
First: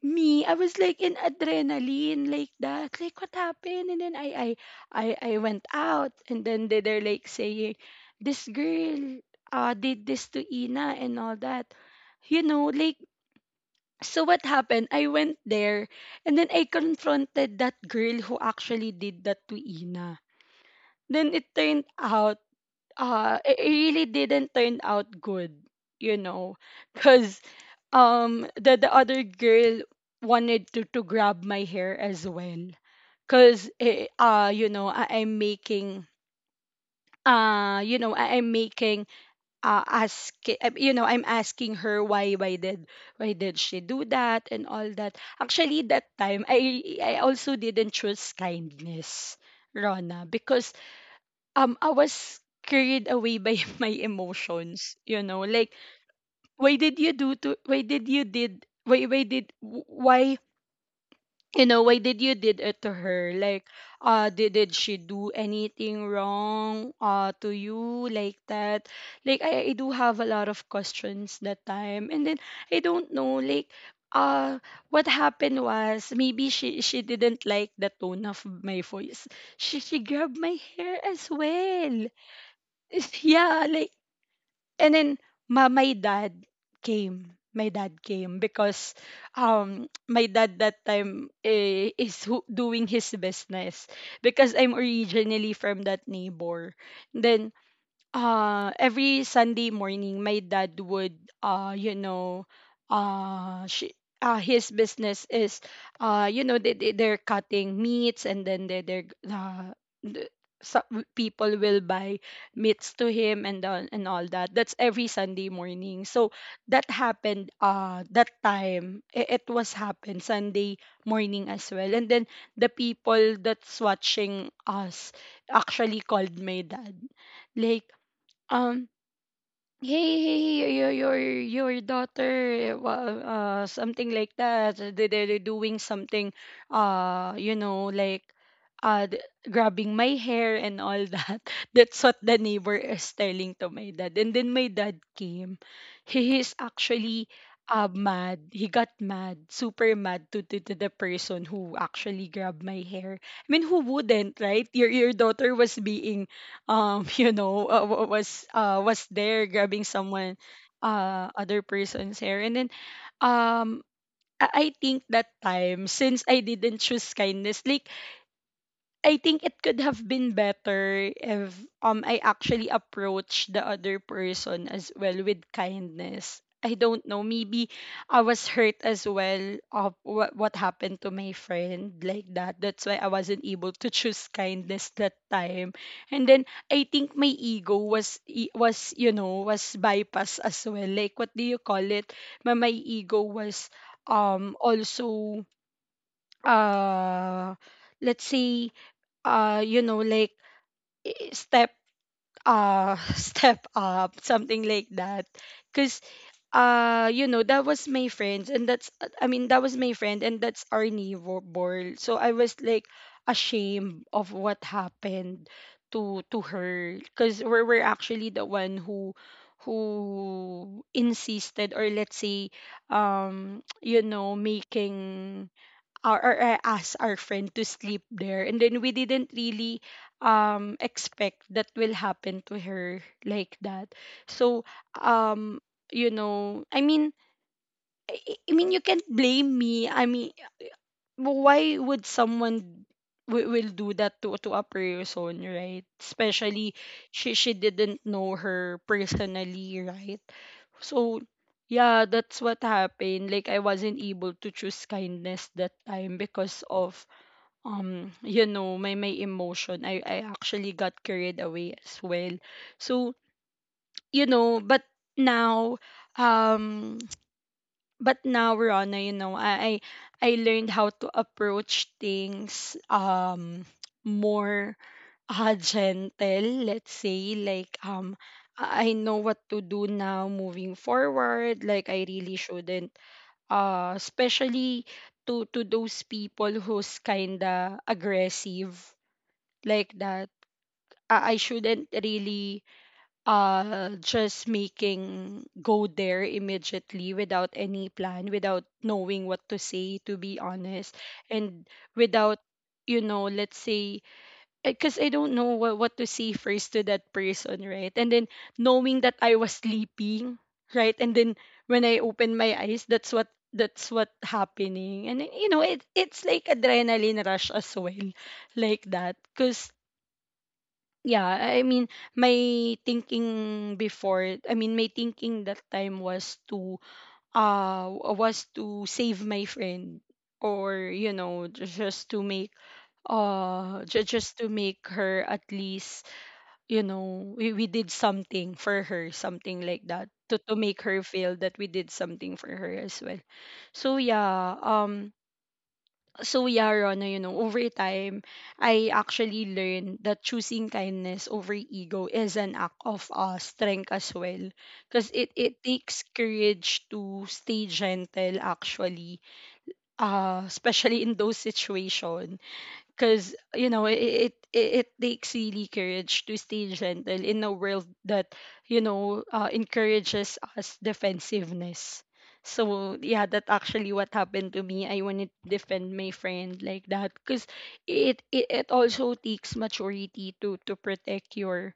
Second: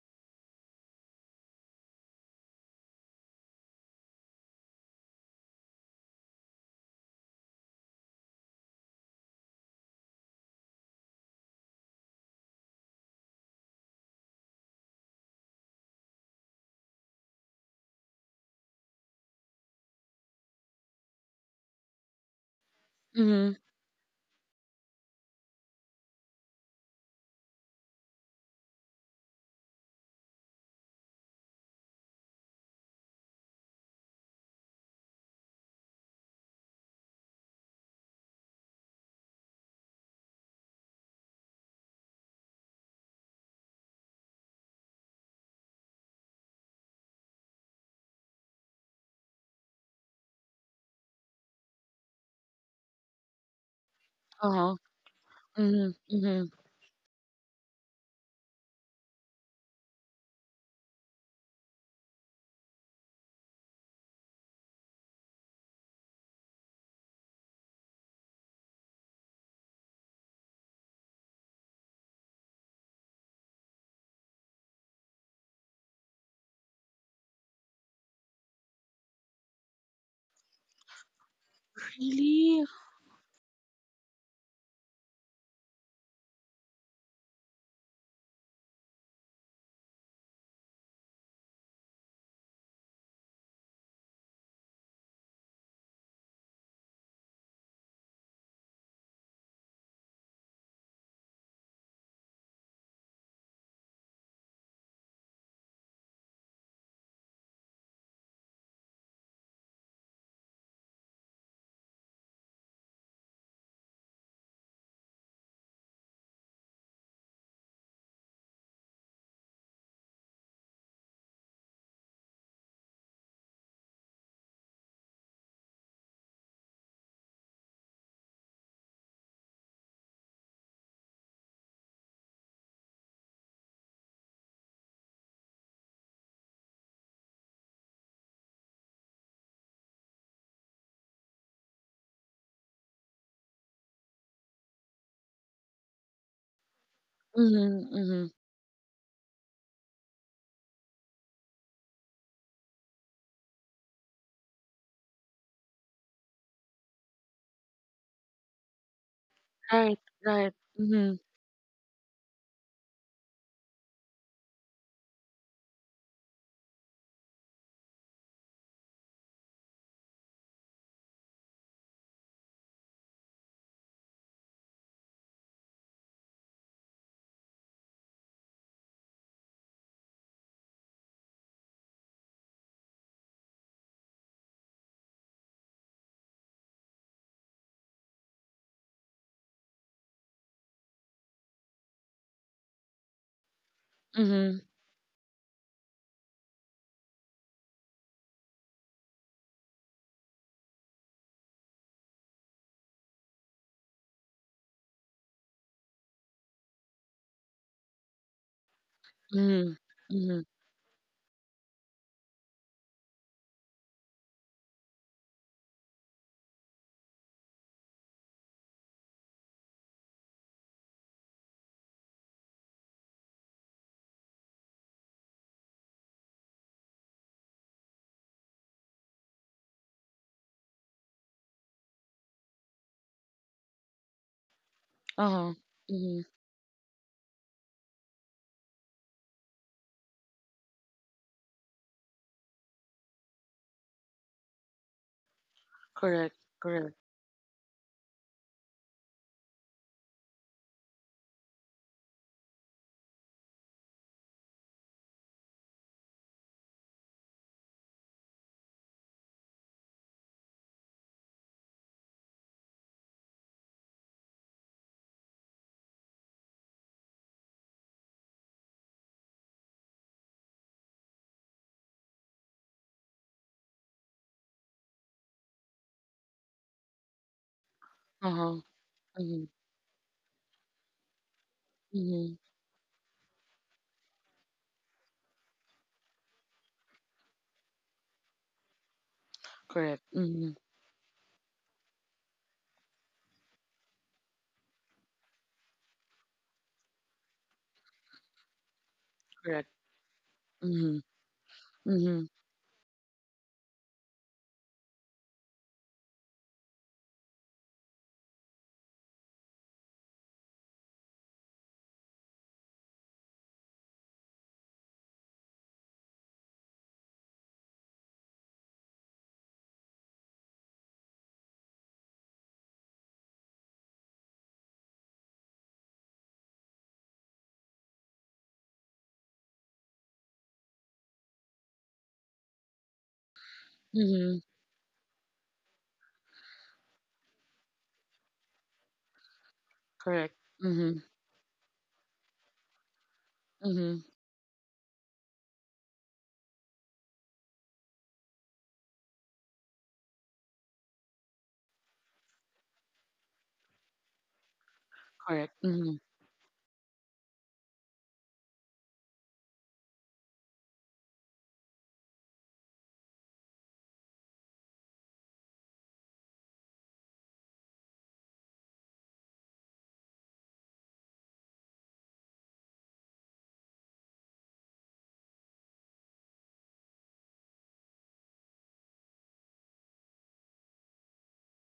Speaker 1: me, I was like in adrenaline, like that, like what happened. And then I went out, and then they, they're like saying this girl did this to Ina and all that, you know, like. So what happened, I went there, and then I confronted that girl who actually did that to Ina. Then it turned out,
Speaker 2: Mhm.
Speaker 1: it really didn't turn out good, you know, because the other girl wanted to grab my hair as well. Because you know, I'm making you know I, I'm making ask you know, I'm asking her, why did, why did she do that and all that. Actually, that time, I also didn't choose kindness, Rona, because I was carried away by <laughs> my
Speaker 2: Uh-huh.
Speaker 1: emotions, you know. Like,
Speaker 2: Mhm. Mhm.
Speaker 1: why did you do to, why did you did, why did, why, you know, why did you did it to her? Like, did she do anything wrong to you, like that? Like, I do have a lot of questions that time. And then I don't know, like, uh what happened was, maybe she didn't like the tone of my voice, she grabbed my hair as well.
Speaker 2: Really?
Speaker 1: <laughs> Yeah, like, and then my dad came. My dad came because my dad that time, eh, is who, doing his business, because I'm originally from that neighbor. Then every Sunday morning my dad would, you know she his business is, you know, they're cutting meats, and then they're the- so people will buy meats to him and and all that. That's every Sunday morning. So that happened, that time, it was happened Sunday morning as well. And then the people that's watching us actually called my dad, like, um hey hey hey, your daughter something like that, they're doing something, you know, like, uh th- grabbing my hair and all that. <laughs> That's what the neighbor is telling to my dad. And then my dad came. He is actually
Speaker 2: Mhm. Mhm.
Speaker 1: mad, he got mad, super mad to the person who actually grabbed my hair. I mean, who wouldn't, right? Your your daughter was being <laughs> you know, was there grabbing
Speaker 2: Right.
Speaker 1: someone
Speaker 2: Right. Mhm.
Speaker 1: other person's hair. And then um I think that time, since I didn't choose kindness, like, I think it could have been better if I actually approached the other person as well with kindness. I don't know. Maybe I was hurt as well of what happened to my friend like that. That's why I wasn't able to choose kindness that time. And then I think my ego was was, you know, was bypassed as well. Like, what do you call it? My ego was
Speaker 2: Mhm.
Speaker 1: also uh let's say, you know, like, step, <laughs> step up, something like that. Because you know, that was my friends, and that's that was
Speaker 2: Mhm.
Speaker 1: my friend, and
Speaker 2: Mhm.
Speaker 1: that's our neighbor. So I was like ashamed of what happened to her, because we're actually the one who insisted, or let's say <tsk> you know, making our, or I asked our friend to sleep there. And then we didn't really expect that will happen to her, like that. So
Speaker 2: Uh-huh.
Speaker 1: um you
Speaker 2: Mhm.
Speaker 1: know, I mean, I mean, you can't blame me. I mean, why would someone will do that to a person, right?
Speaker 2: Correct.
Speaker 1: Especially
Speaker 2: Correct.
Speaker 1: she didn't know her personally, right? So yeah, that's what happened. Like, I wasn't able to choose kindness that time because of you know, my emotion, I actually got carried away as well. So you know, but now um but now, Rana, you know, I learned how to approach things, more gentle, let's say, like,
Speaker 2: Uh-huh.
Speaker 1: I know what
Speaker 2: Mhm.
Speaker 1: to do now moving forward. Like, I really
Speaker 2: Mhm.
Speaker 1: shouldn't, especially to those people who's kinda aggressive like
Speaker 2: Correct.
Speaker 1: that.
Speaker 2: Mhm.
Speaker 1: I shouldn't really just making go there immediately without any plan, without knowing what to
Speaker 2: Correct.
Speaker 1: say, to be honest.
Speaker 2: Mhm.
Speaker 1: And
Speaker 2: Mhm.
Speaker 1: without, you know, let's say, because I don't know what to say first to that person, right? And then knowing that I was sleeping, right? And then when I opened my eyes, that's what happening. And then, you know, it it's like adrenaline rush as well, like that. Because yeah, I mean, my thinking before, I mean, my thinking that time uh was to save my friend, or, you know, just to make, just to
Speaker 2: Mhm.
Speaker 1: make her at least, you know, we did something for her, something like that,
Speaker 2: Correct.
Speaker 1: to make her
Speaker 2: Mhm.
Speaker 1: feel that we did something for her as well. So
Speaker 2: Mhm.
Speaker 1: yeah, Rona, you know, over time, I actually learned that choosing kindness over ego is an act of strength as well. Because
Speaker 2: Correct.
Speaker 1: it takes
Speaker 2: Mhm.
Speaker 1: courage to stay gentle, actually, especially in those situations. Because you know, it takes really courage to stay gentle in a world that, you know, encourages us defensiveness. So yeah, that actually what happened to me. I wanted to defend my friend like that, because it also takes maturity to protect your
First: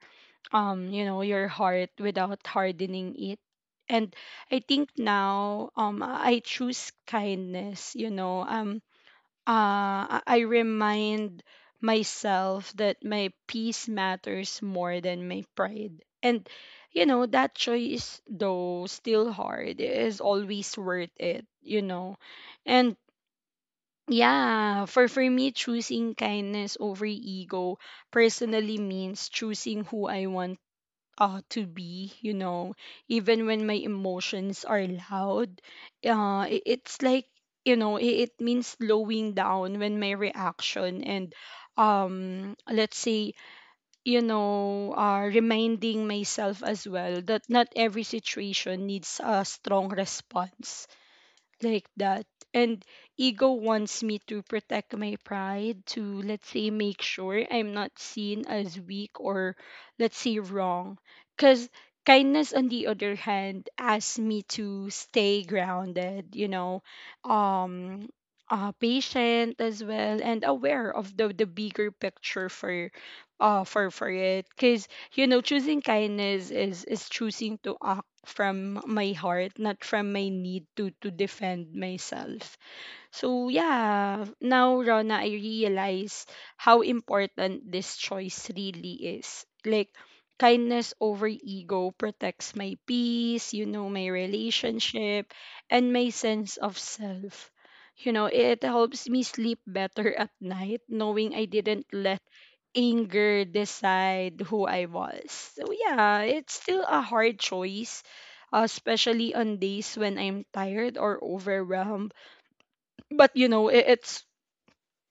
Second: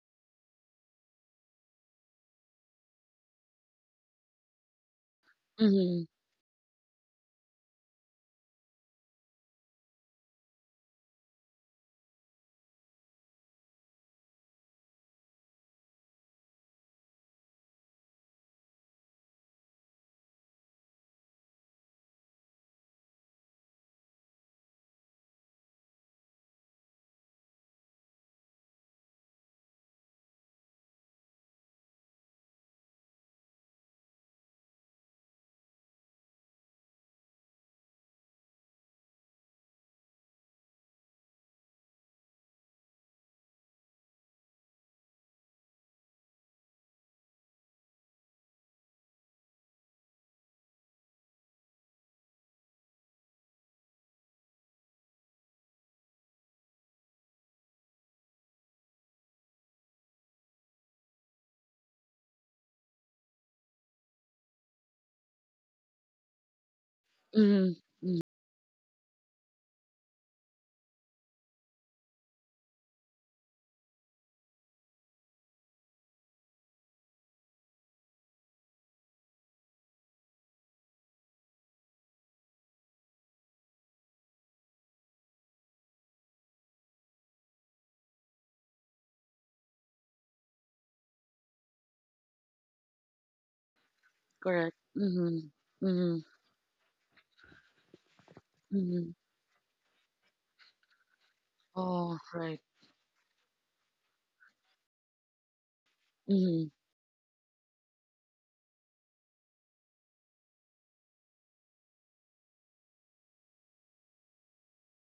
Speaker 1: you know, your heart without hardening it. And I think now,
Speaker 2: Mhm.
Speaker 1: I choose kindness, you know, I remind myself that my peace matters more than my pride. And, you know, that choice, though still hard, is always worth it, you know. And yeah, for me, choosing kindness over ego personally means choosing who I want to be, you know, even when my emotions are loud. It's like, you know, it means slowing down when my reaction and, let's say, you know, reminding myself as well that not every situation needs a strong response like that. And ego wants me to protect my pride, to let's say make sure I'm not seen as weak or let's say wrong. Because kindness, on the other hand, asks me to stay grounded, you know,
Speaker 2: Mhm.
Speaker 1: um,
Speaker 2: Mhm.
Speaker 1: patient as well, and aware of the bigger picture for. For it because you know choosing kindness is choosing to from my heart, not from my need to defend myself. So yeah, now Rona, I realize how important this choice really is. Like kindness over ego protects my peace, you know, my
Speaker 2: Correct.
Speaker 1: relationship
Speaker 2: Mhm.
Speaker 1: and my
Speaker 2: Mhm.
Speaker 1: sense of self. You know, it helps
Speaker 2: Mhm.
Speaker 1: me sleep better <laughs> at night knowing I didn't
Speaker 2: Oh,
Speaker 1: let
Speaker 2: right.
Speaker 1: anger decide who I was. So yeah, it's
Speaker 2: Mm-hmm.
Speaker 1: still a hard choice, especially on days when I'm tired or overwhelmed but you know it, it's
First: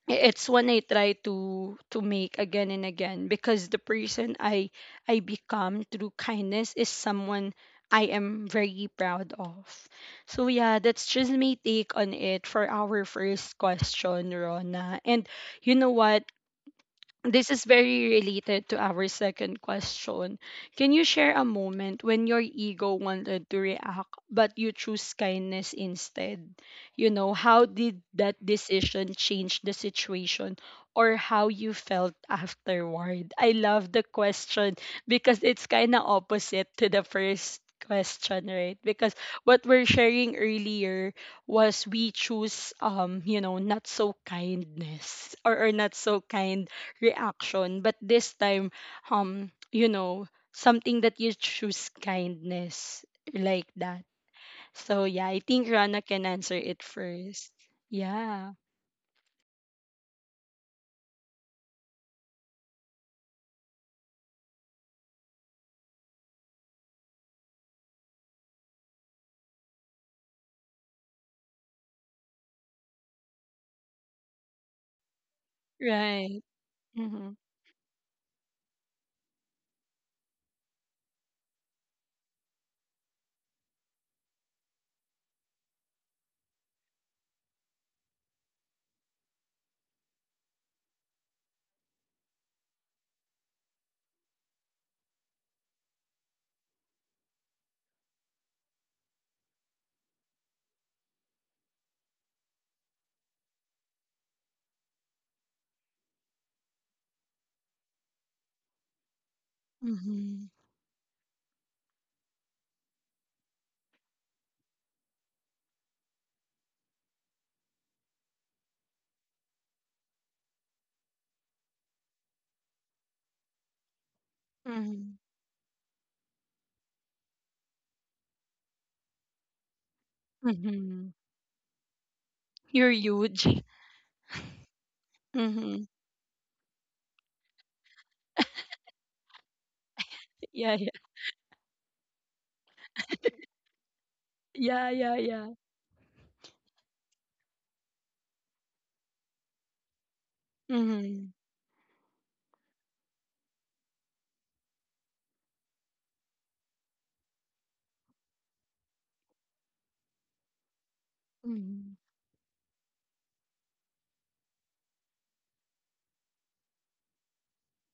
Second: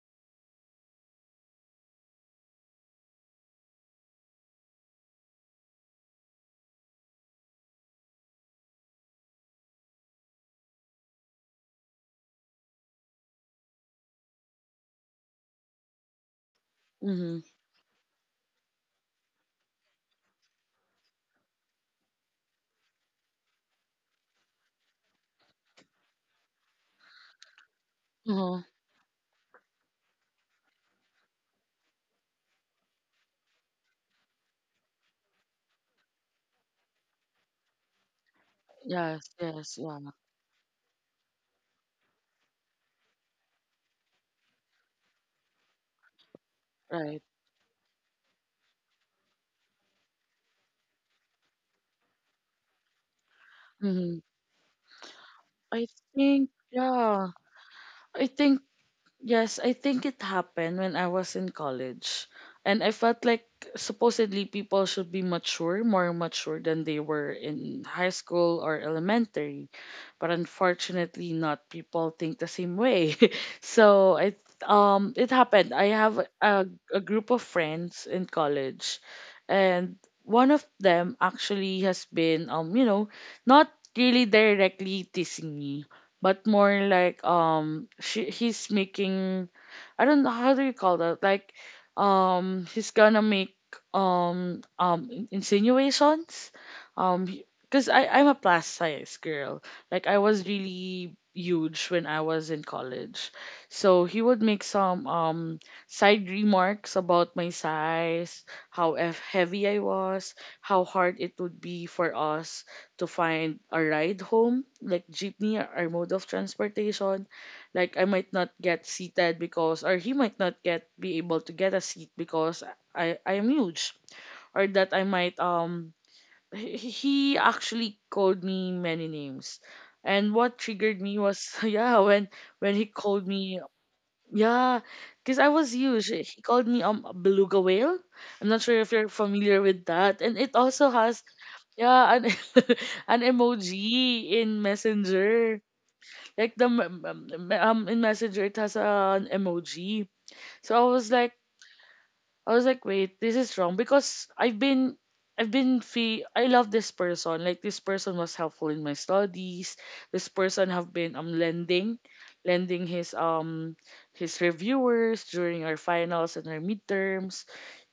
Speaker 1: it's when I try to make again and again because the person I become through kindness is someone I am very proud of. So yeah, that's just my take on it for our first question, Rona. And you know what,
Speaker 2: Mm-hmm.
Speaker 1: this is very related to our second question. Can you share a moment when your ego wanted to react, but you choose kindness instead? You know, how did that
Speaker 2: Uh-huh.
Speaker 1: decision change the situation or how you felt afterward? I love the question because it's kind of opposite to the first question, right? Because
Speaker 2: Yes,
Speaker 1: what
Speaker 2: yes,
Speaker 1: we're
Speaker 2: yeah,
Speaker 1: sharing earlier was we choose you know not so kindness or not so kind
Speaker 2: right.
Speaker 1: reaction, but this time you know something that you choose kindness like that.
Speaker 2: Mm-hmm.
Speaker 1: So yeah, I think
Speaker 2: I
Speaker 1: Rana can
Speaker 2: think,
Speaker 1: answer it
Speaker 2: yeah,
Speaker 1: first.
Speaker 2: I
Speaker 1: Yeah.
Speaker 2: think Yes, I think it happened when I was in college. And I felt like supposedly people should be mature, more mature than they were in high school or elementary. But unfortunately, not people think the same way. <laughs> So I, it happened. I have
Speaker 1: Right.
Speaker 2: a
Speaker 1: Mm-hmm.
Speaker 2: group of friends in college, and one of them actually has been, you know, not really directly teasing me, but more like, she he's making, I don't know how do you call that, like, he's gonna make insinuations, um because I'm a plus size girl. Like I was really huge when I was in college, so he would make some side remarks about my size, how heavy I was,
Speaker 1: Mm-hmm.
Speaker 2: how hard it would be for us to find a ride home, like jeepney or mode of transportation. Like I might not get seated because, or he might not get be able to get a seat because I am huge, or that I
Speaker 1: Mm-hmm.
Speaker 2: might he actually called me many names, and what triggered
Speaker 1: Mm-hmm.
Speaker 2: me was <laughs> yeah when he
Speaker 1: You're
Speaker 2: called
Speaker 1: huge.
Speaker 2: me, yeah,
Speaker 1: <laughs>
Speaker 2: because I was
Speaker 1: Mm-hmm.
Speaker 2: huge he called me a beluga whale. I'm not sure if you're familiar with that, and it
Speaker 1: Yeah, yeah,
Speaker 2: also has, yeah, an <laughs> an emoji in
Speaker 1: yeah. Yeah, yeah.
Speaker 2: Messenger. Like the m- m- m- In Messenger it has an emoji. So I was
Speaker 1: Mm-hmm.
Speaker 2: like, wait, this is wrong, because I've been, I've been fe I love this person. Like this person was helpful in my studies. This person have been
Speaker 1: Mm-hmm.
Speaker 2: lending his reviewers during our finals and our midterms.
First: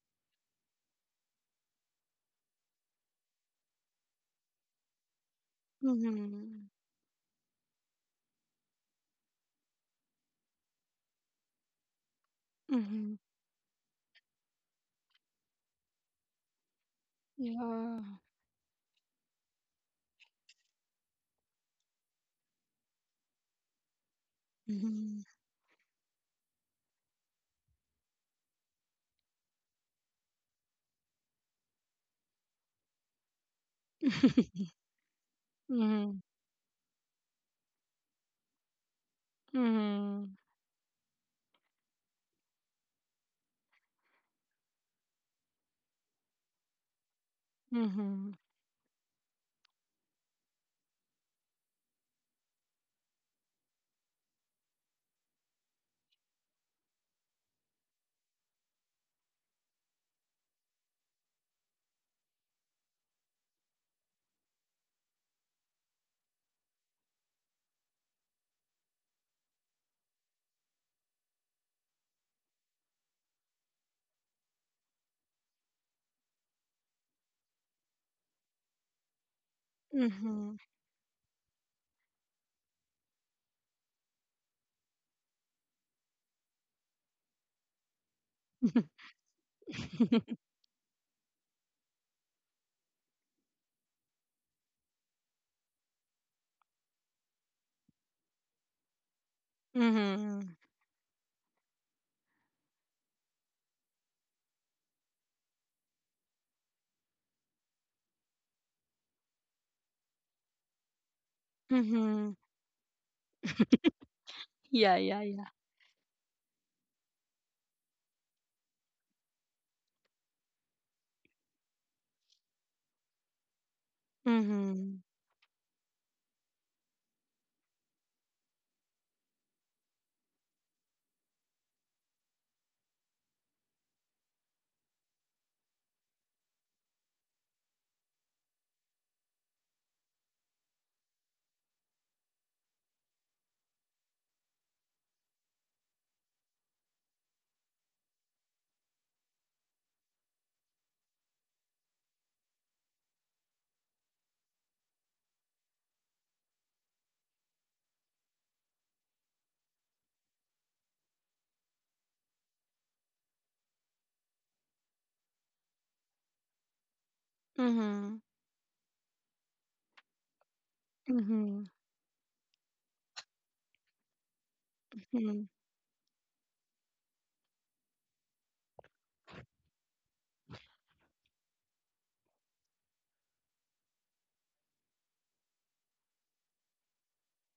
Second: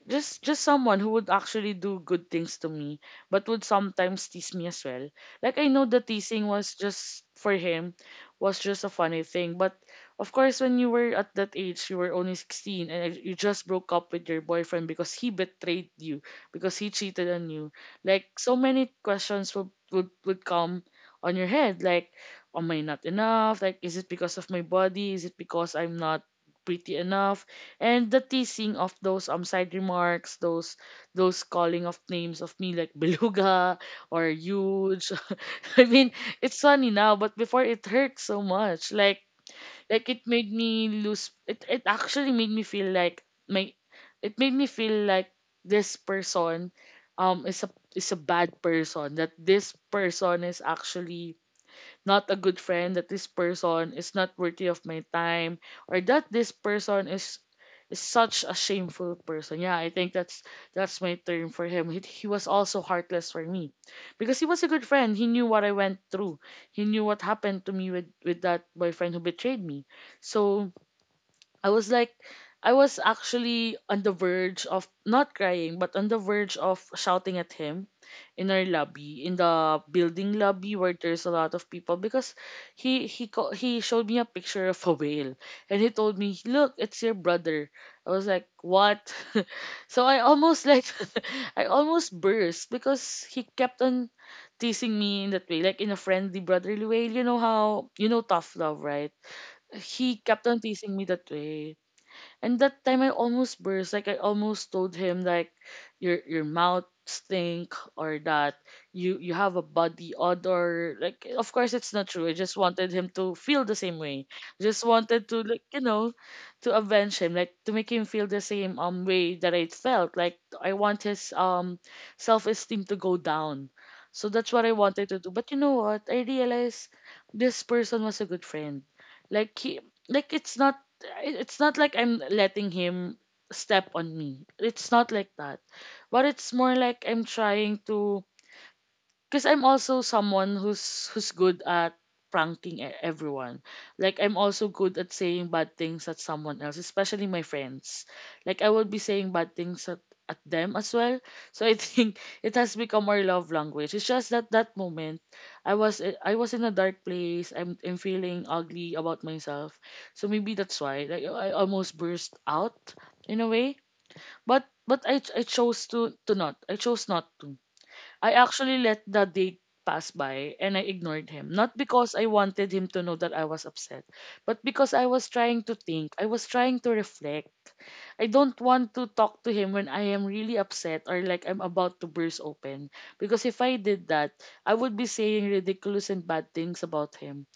Speaker 2: Just someone who would actually do good things to me, but would sometimes tease me as well. Like I know the teasing
Speaker 1: Mm-hmm.
Speaker 2: was just for him, was just a funny thing. But of course, when you were at that age, you were only 16
Speaker 1: Mm-hmm.
Speaker 2: and you just broke up with your boyfriend because he betrayed you, because he cheated on you.
Speaker 1: Yeah.
Speaker 2: Like so many questions would come on your head, like, am I not enough? Like, is it because of my body?
Speaker 1: Mm-hmm.
Speaker 2: Is it because I'm not pretty enough? And the teasing of those side remarks, those calling of names of me, like <laughs> beluga or
Speaker 1: <laughs>
Speaker 2: huge. <laughs> I mean,
Speaker 1: Mm-hmm.
Speaker 2: it's funny now, but before it hurt so much. Like it
Speaker 1: Mm-hmm.
Speaker 2: made me lose. It actually made me feel like my. It made me feel like this person, is a, is a
Speaker 1: Mm-hmm.
Speaker 2: bad person. That this person is actually not a good friend, that this person is not worthy of my time, or that this person is such a shameful person. Yeah, I think that's my term for him. He was also heartless for me, because he was a good friend. He knew what I went through. He knew what happened to me with that boyfriend who betrayed me. So I was like, I was actually on the verge of not crying, but on the verge of shouting at him in our lobby, in the building lobby where there's a lot of people, because he showed me a picture of a whale, and he told me, "Look, it's your brother." I was like, "What?" <laughs> So
Speaker 1: Mm-hmm.
Speaker 2: I
Speaker 1: <laughs>
Speaker 2: almost like, <laughs> I almost burst, because he kept on teasing me in that way, like in a friendly brotherly way. You know how tough love, right? He kept
Speaker 1: Mhm.
Speaker 2: on teasing me that way, and that time I almost burst. Like I almost told him like, your mouth stink, or that you have a body odor. Like of course it's not true. I
Speaker 1: Mhm.
Speaker 2: just wanted him to feel the same way. Just
Speaker 1: Yeah, yeah,
Speaker 2: wanted to,
Speaker 1: yeah.
Speaker 2: like, you know, to avenge him, like to make him feel the same way that I felt. Like I want his self esteem to go down. So that's what I
Speaker 1: Mhm.
Speaker 2: wanted to do. But you know what? I realized this person was a good friend. Like he, like it's not, it- it's not like I'm letting him step on me. It's not like that. But it's more like I'm trying to, because I'm also someone who's, who's good at pranking everyone. Like I'm also good at saying bad things at someone else, especially my friends. Like I would be saying bad things at them as well. So I think <laughs> it has become our love language. It's just that that moment I was in a dark place. I'm feeling ugly about myself. So maybe that's why like I almost burst out in a way. But I chose to not. I chose not to.
Speaker 1: Mhm.
Speaker 2: I actually let the date pass by and I ignored him.
Speaker 1: Mhm.
Speaker 2: Not because I wanted him to know that I was upset, but because I was
Speaker 1: Mhm.
Speaker 2: trying to think, I was trying to reflect. I don't want to talk to him when I am really upset, or like I'm about to burst open. Because if I did that, I would be saying ridiculous and bad things about him.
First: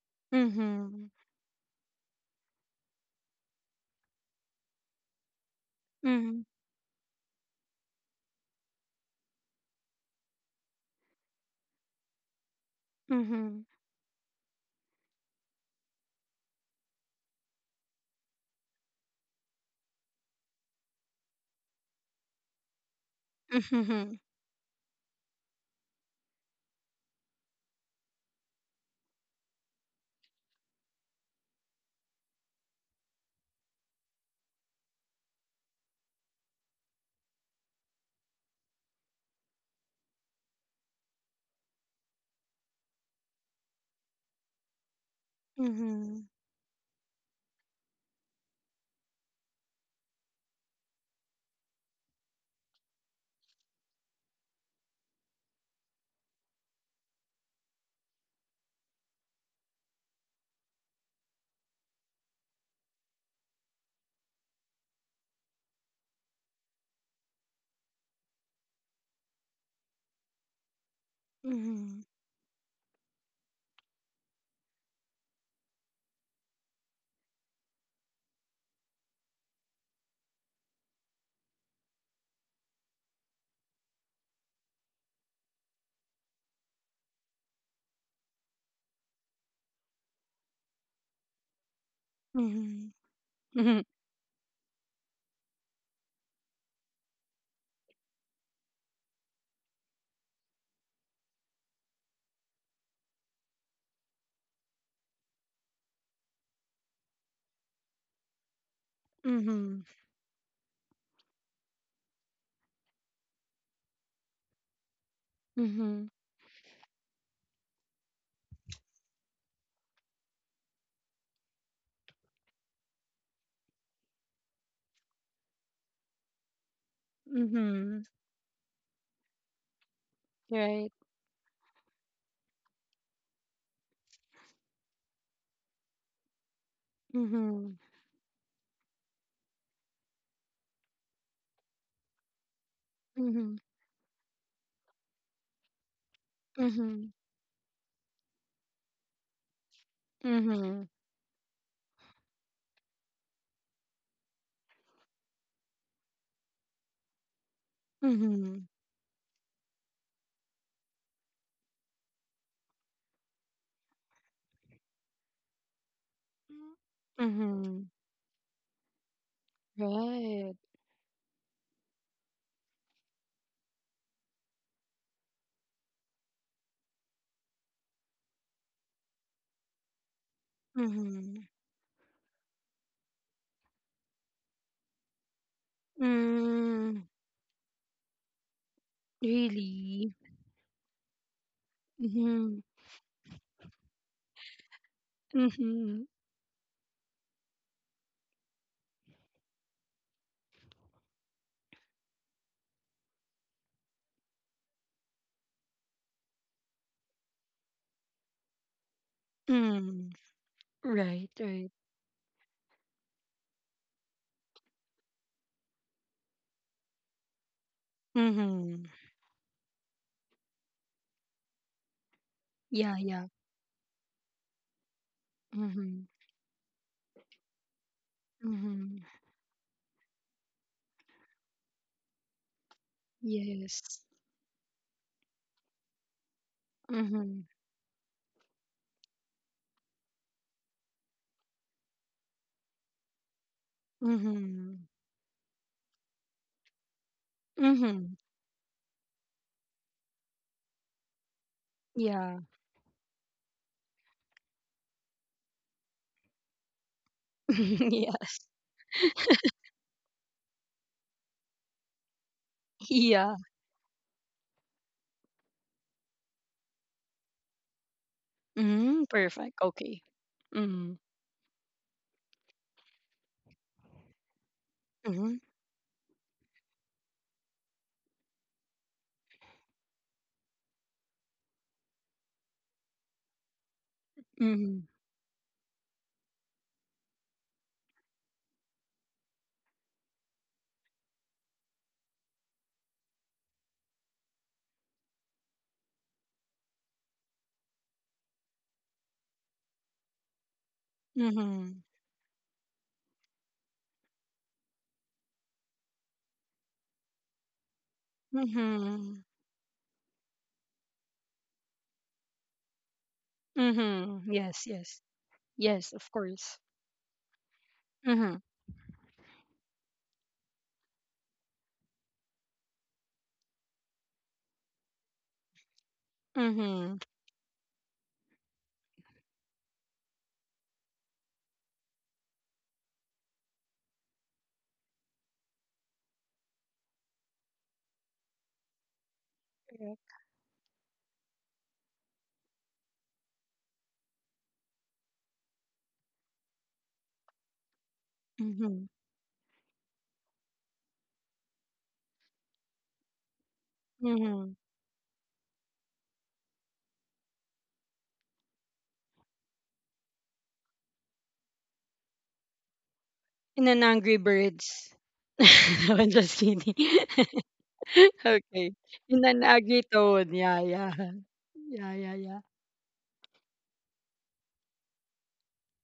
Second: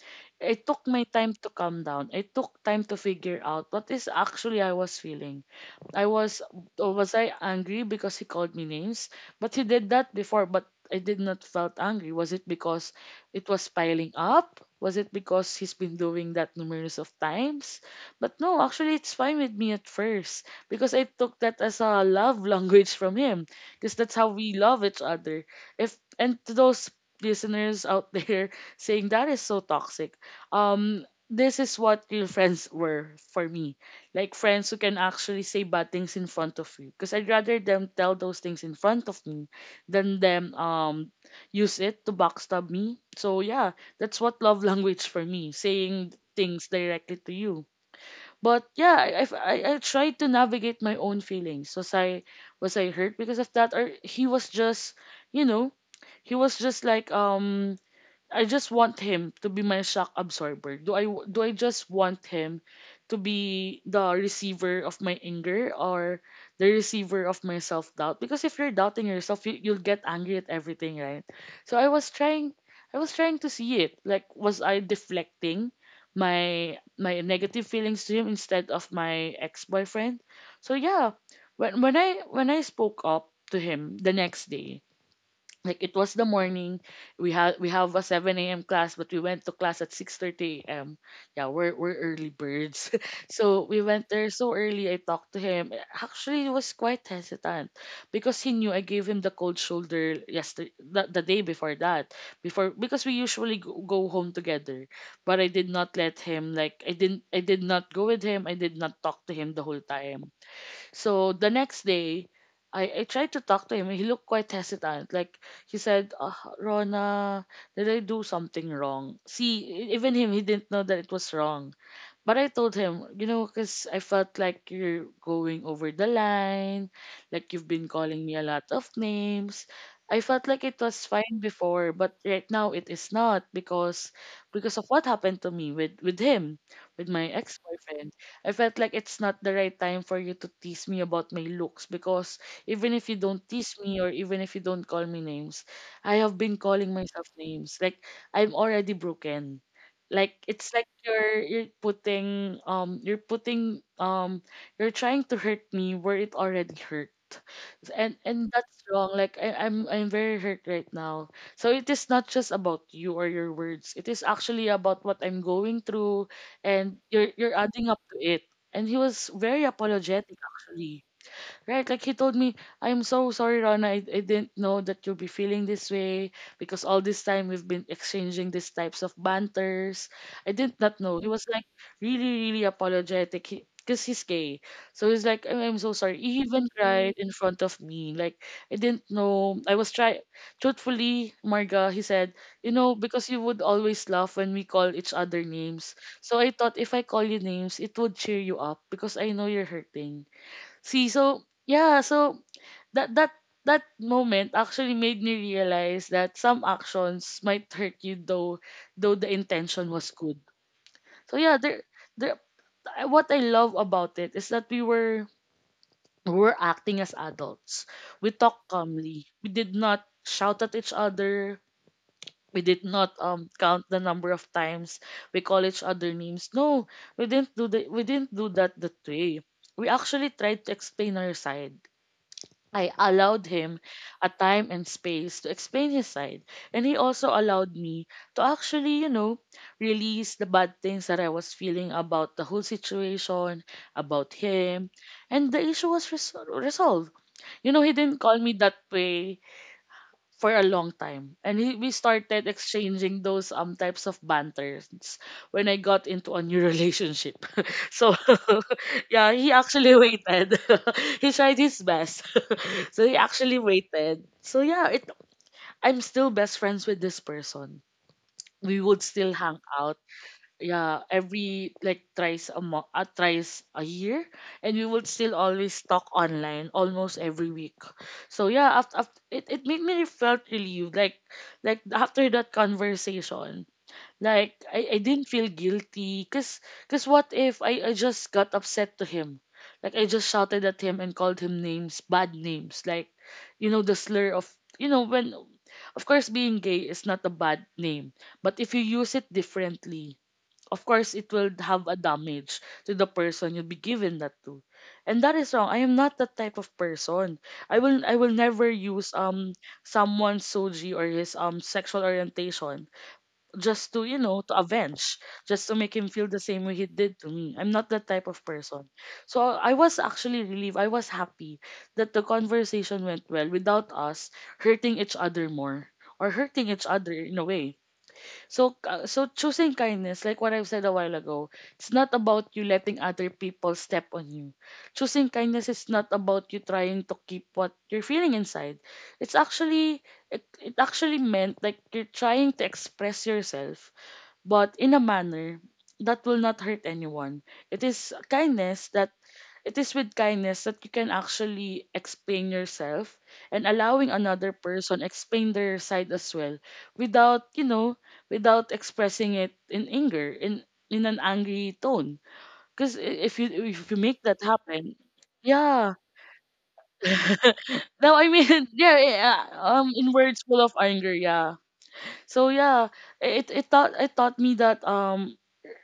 Speaker 2: I took my
Speaker 1: Mhm.
Speaker 2: time to calm down. I took time to figure out what is actually I was feeling. I was
Speaker 1: Mhm.
Speaker 2: or was I angry because he called me names? But he did that before. But I did not felt angry? Was it because it was piling up? Was it because he's been doing that numerous of times? But no, actually it's fine with me at first because I took that as a love <laughs> language from him because that's
Speaker 1: Mhm.
Speaker 2: how we love each other. If and to those listeners out there <laughs> saying that is so toxic. This is what real friends were for me. Like friends who can actually say bad things in front of you. Because I'd rather them tell those things in front of me than them use it to backstab me. So yeah, that's what love <laughs> language for me, saying things directly to you. But yeah, I tried to navigate my own feelings. Was I hurt because of that, or he was just you know he was just like I just want him to be my shock absorber. Do I just want him to be the receiver of my anger or the receiver of my self doubt? Because if you're doubting yourself, you'll get angry at everything, right?
Speaker 1: Mhm.
Speaker 2: So I
Speaker 1: Mhm.
Speaker 2: was trying I was trying to see it. Like was I deflecting my negative feelings to him instead of my ex-boyfriend? So yeah, when I spoke up to him the next day, like it was the morning we have a 7 a.m class, but we went to class at 6:30 a.m. Yeah, we're early birds.
Speaker 1: Mhm.
Speaker 2: <laughs> So we
Speaker 1: Mhm.
Speaker 2: went there so early. I talked to him. Actually he was quite hesitant because he knew I gave him the cold shoulder yesterday, the day before that, before, because we usually go home together. But I did not let him. Like I didn't, I did not go with him. I did not talk to him the whole
Speaker 1: Mhm.
Speaker 2: time. So the next day, I tried to talk to him. He looked quite hesitant. Like
Speaker 1: Mhm.
Speaker 2: he
Speaker 1: Mhm.
Speaker 2: said, Rona, did I do something wrong? See, even him, he didn't know that it was wrong. But I told him, you know, because I felt like you're going over the line, like you've been
Speaker 1: Mhm.
Speaker 2: calling me a lot of names. I felt like it
Speaker 1: Right.
Speaker 2: was fine before, but right now it is not because because of what happened to me with him, with my
Speaker 1: Mhm.
Speaker 2: ex-boyfriend. I felt like it's not the right time for you to tease me about my looks, because even if you don't
Speaker 1: Mhm.
Speaker 2: tease me or even if you don't call me names, I have been calling
Speaker 1: Mhm.
Speaker 2: myself names. Like I'm already broken. Like it's like
Speaker 1: Mhm.
Speaker 2: you're putting you're trying to hurt me where it already hurt. And
Speaker 1: Mhm.
Speaker 2: that's wrong. Like I'm very hurt right now. So it is not just about you or your words. It is actually about what I'm going through and you're adding
Speaker 1: Mhm.
Speaker 2: up to it. And he was very apologetic
Speaker 1: Right.
Speaker 2: actually. Right, like he told me, I'm so sorry, Rana. I didn't know that you'll be feeling this way because all this time we've been exchanging these types of banters. I did not know. He was
Speaker 1: Mhm.
Speaker 2: like really, really apologetic because 'cause he's gay. So he's like, I'm so sorry. He even
Speaker 1: Mm.
Speaker 2: cried in front of me. Like, I didn't know. I was
Speaker 1: Really?
Speaker 2: try. Truthfully, Marga, he said,
Speaker 1: Mhm.
Speaker 2: you know, because you would always laugh when we call each other names.
Speaker 1: Mhm.
Speaker 2: So I thought if I call you names, it would cheer you up because I know you're hurting. See, so yeah, so that that moment actually made me realize that some actions might hurt you, though the intention was
Speaker 1: Mm.
Speaker 2: good.
Speaker 1: Right,
Speaker 2: So yeah,
Speaker 1: right.
Speaker 2: there I- what I love about it is that we were acting as adults. We talked
Speaker 1: Mm-hmm.
Speaker 2: calmly. We did not shout at each other. We did
Speaker 1: Yeah,
Speaker 2: not
Speaker 1: yeah.
Speaker 2: count the number of times we call each
Speaker 1: Mm-hmm.
Speaker 2: other names. No, we didn't do the we didn't do that
Speaker 1: Mm-hmm.
Speaker 2: that way. We actually tried to explain our side. I allowed him
Speaker 1: Yes.
Speaker 2: a time and space to explain his side. And he also
Speaker 1: Mm-hmm.
Speaker 2: allowed me to actually, you know, release the bad things that I was feeling about the whole situation, about
Speaker 1: Mm-hmm.
Speaker 2: him. And the issue was resolved. You know, he
Speaker 1: Mm-hmm.
Speaker 2: didn't call me that way for a long time. And he, we
Speaker 1: Yeah.
Speaker 2: started exchanging those types of banters when I got into a new relationship. <laughs>
Speaker 1: <laughs>
Speaker 2: So
Speaker 1: Yes.
Speaker 2: <laughs> yeah, he actually waited. <laughs> He tried his best. <laughs> So he
Speaker 1: Yeah.
Speaker 2: actually waited. So yeah, it I'm still best friends with this person. We would
Speaker 1: Mm-hmm.
Speaker 2: still
Speaker 1: Perfect.
Speaker 2: hang out,
Speaker 1: Okay. Mm-hmm.
Speaker 2: yeah, every like thrice a month, thrice a year, and we would still
Speaker 1: Mm-hmm.
Speaker 2: always talk online almost every week. So yeah, after it, it made me felt relieved. Like after that conversation, like
Speaker 1: Mm-hmm.
Speaker 2: I didn't feel guilty because cause what if I just got upset to him, like I just shouted at him and called him names, bad names, like you know the slur of you know when of course being gay is not a bad name, but if you use it differently, of course it will
Speaker 1: Mm-hmm.
Speaker 2: have a damage to the person you'll be giving that to. And that is wrong. I am not that type of person. I will never use
Speaker 1: Mm-hmm.
Speaker 2: someone's soji or his sexual orientation just to you
Speaker 1: Mm-hmm.
Speaker 2: know to
Speaker 1: Yes, yes.
Speaker 2: avenge, just to
Speaker 1: Yes,
Speaker 2: make
Speaker 1: of
Speaker 2: him feel the
Speaker 1: course.
Speaker 2: same way he did to me. I'm not that type
Speaker 1: Mm-hmm.
Speaker 2: of person. So I was actually relieved. I was happy that the conversation went well without us hurting each other more, or hurting each
Speaker 1: Mm-hmm.
Speaker 2: other in a way. So so choosing kindness, like what I've said a while ago, it's not about you letting other people step on you. Choosing kindness is not about you trying to keep what you're feeling inside. It's actually
Speaker 1: Correct.
Speaker 2: it actually meant like you're trying to express yourself, but in a manner that will not hurt anyone. It is
Speaker 1: Mm-hmm.
Speaker 2: kindness that it is with kindness that you can actually explain yourself and allowing another
Speaker 1: Mm-hmm.
Speaker 2: person explain their side as well, without, you know, without expressing it in anger, in an angry tone. Because if you
Speaker 1: And then
Speaker 2: if you
Speaker 1: Angry
Speaker 2: make that
Speaker 1: Birds.
Speaker 2: happen,
Speaker 1: <laughs>
Speaker 2: yeah.
Speaker 1: No, I'm just kidding. <laughs>
Speaker 2: <laughs> No,
Speaker 1: <laughs>
Speaker 2: I mean,
Speaker 1: Okay.
Speaker 2: <laughs> yeah,
Speaker 1: In
Speaker 2: yeah,
Speaker 1: an angry
Speaker 2: in
Speaker 1: tone.
Speaker 2: words
Speaker 1: Yeah,
Speaker 2: full of
Speaker 1: yeah.
Speaker 2: anger, yeah.
Speaker 1: <laughs> Yeah, yeah, yeah.
Speaker 2: So yeah, it taught me that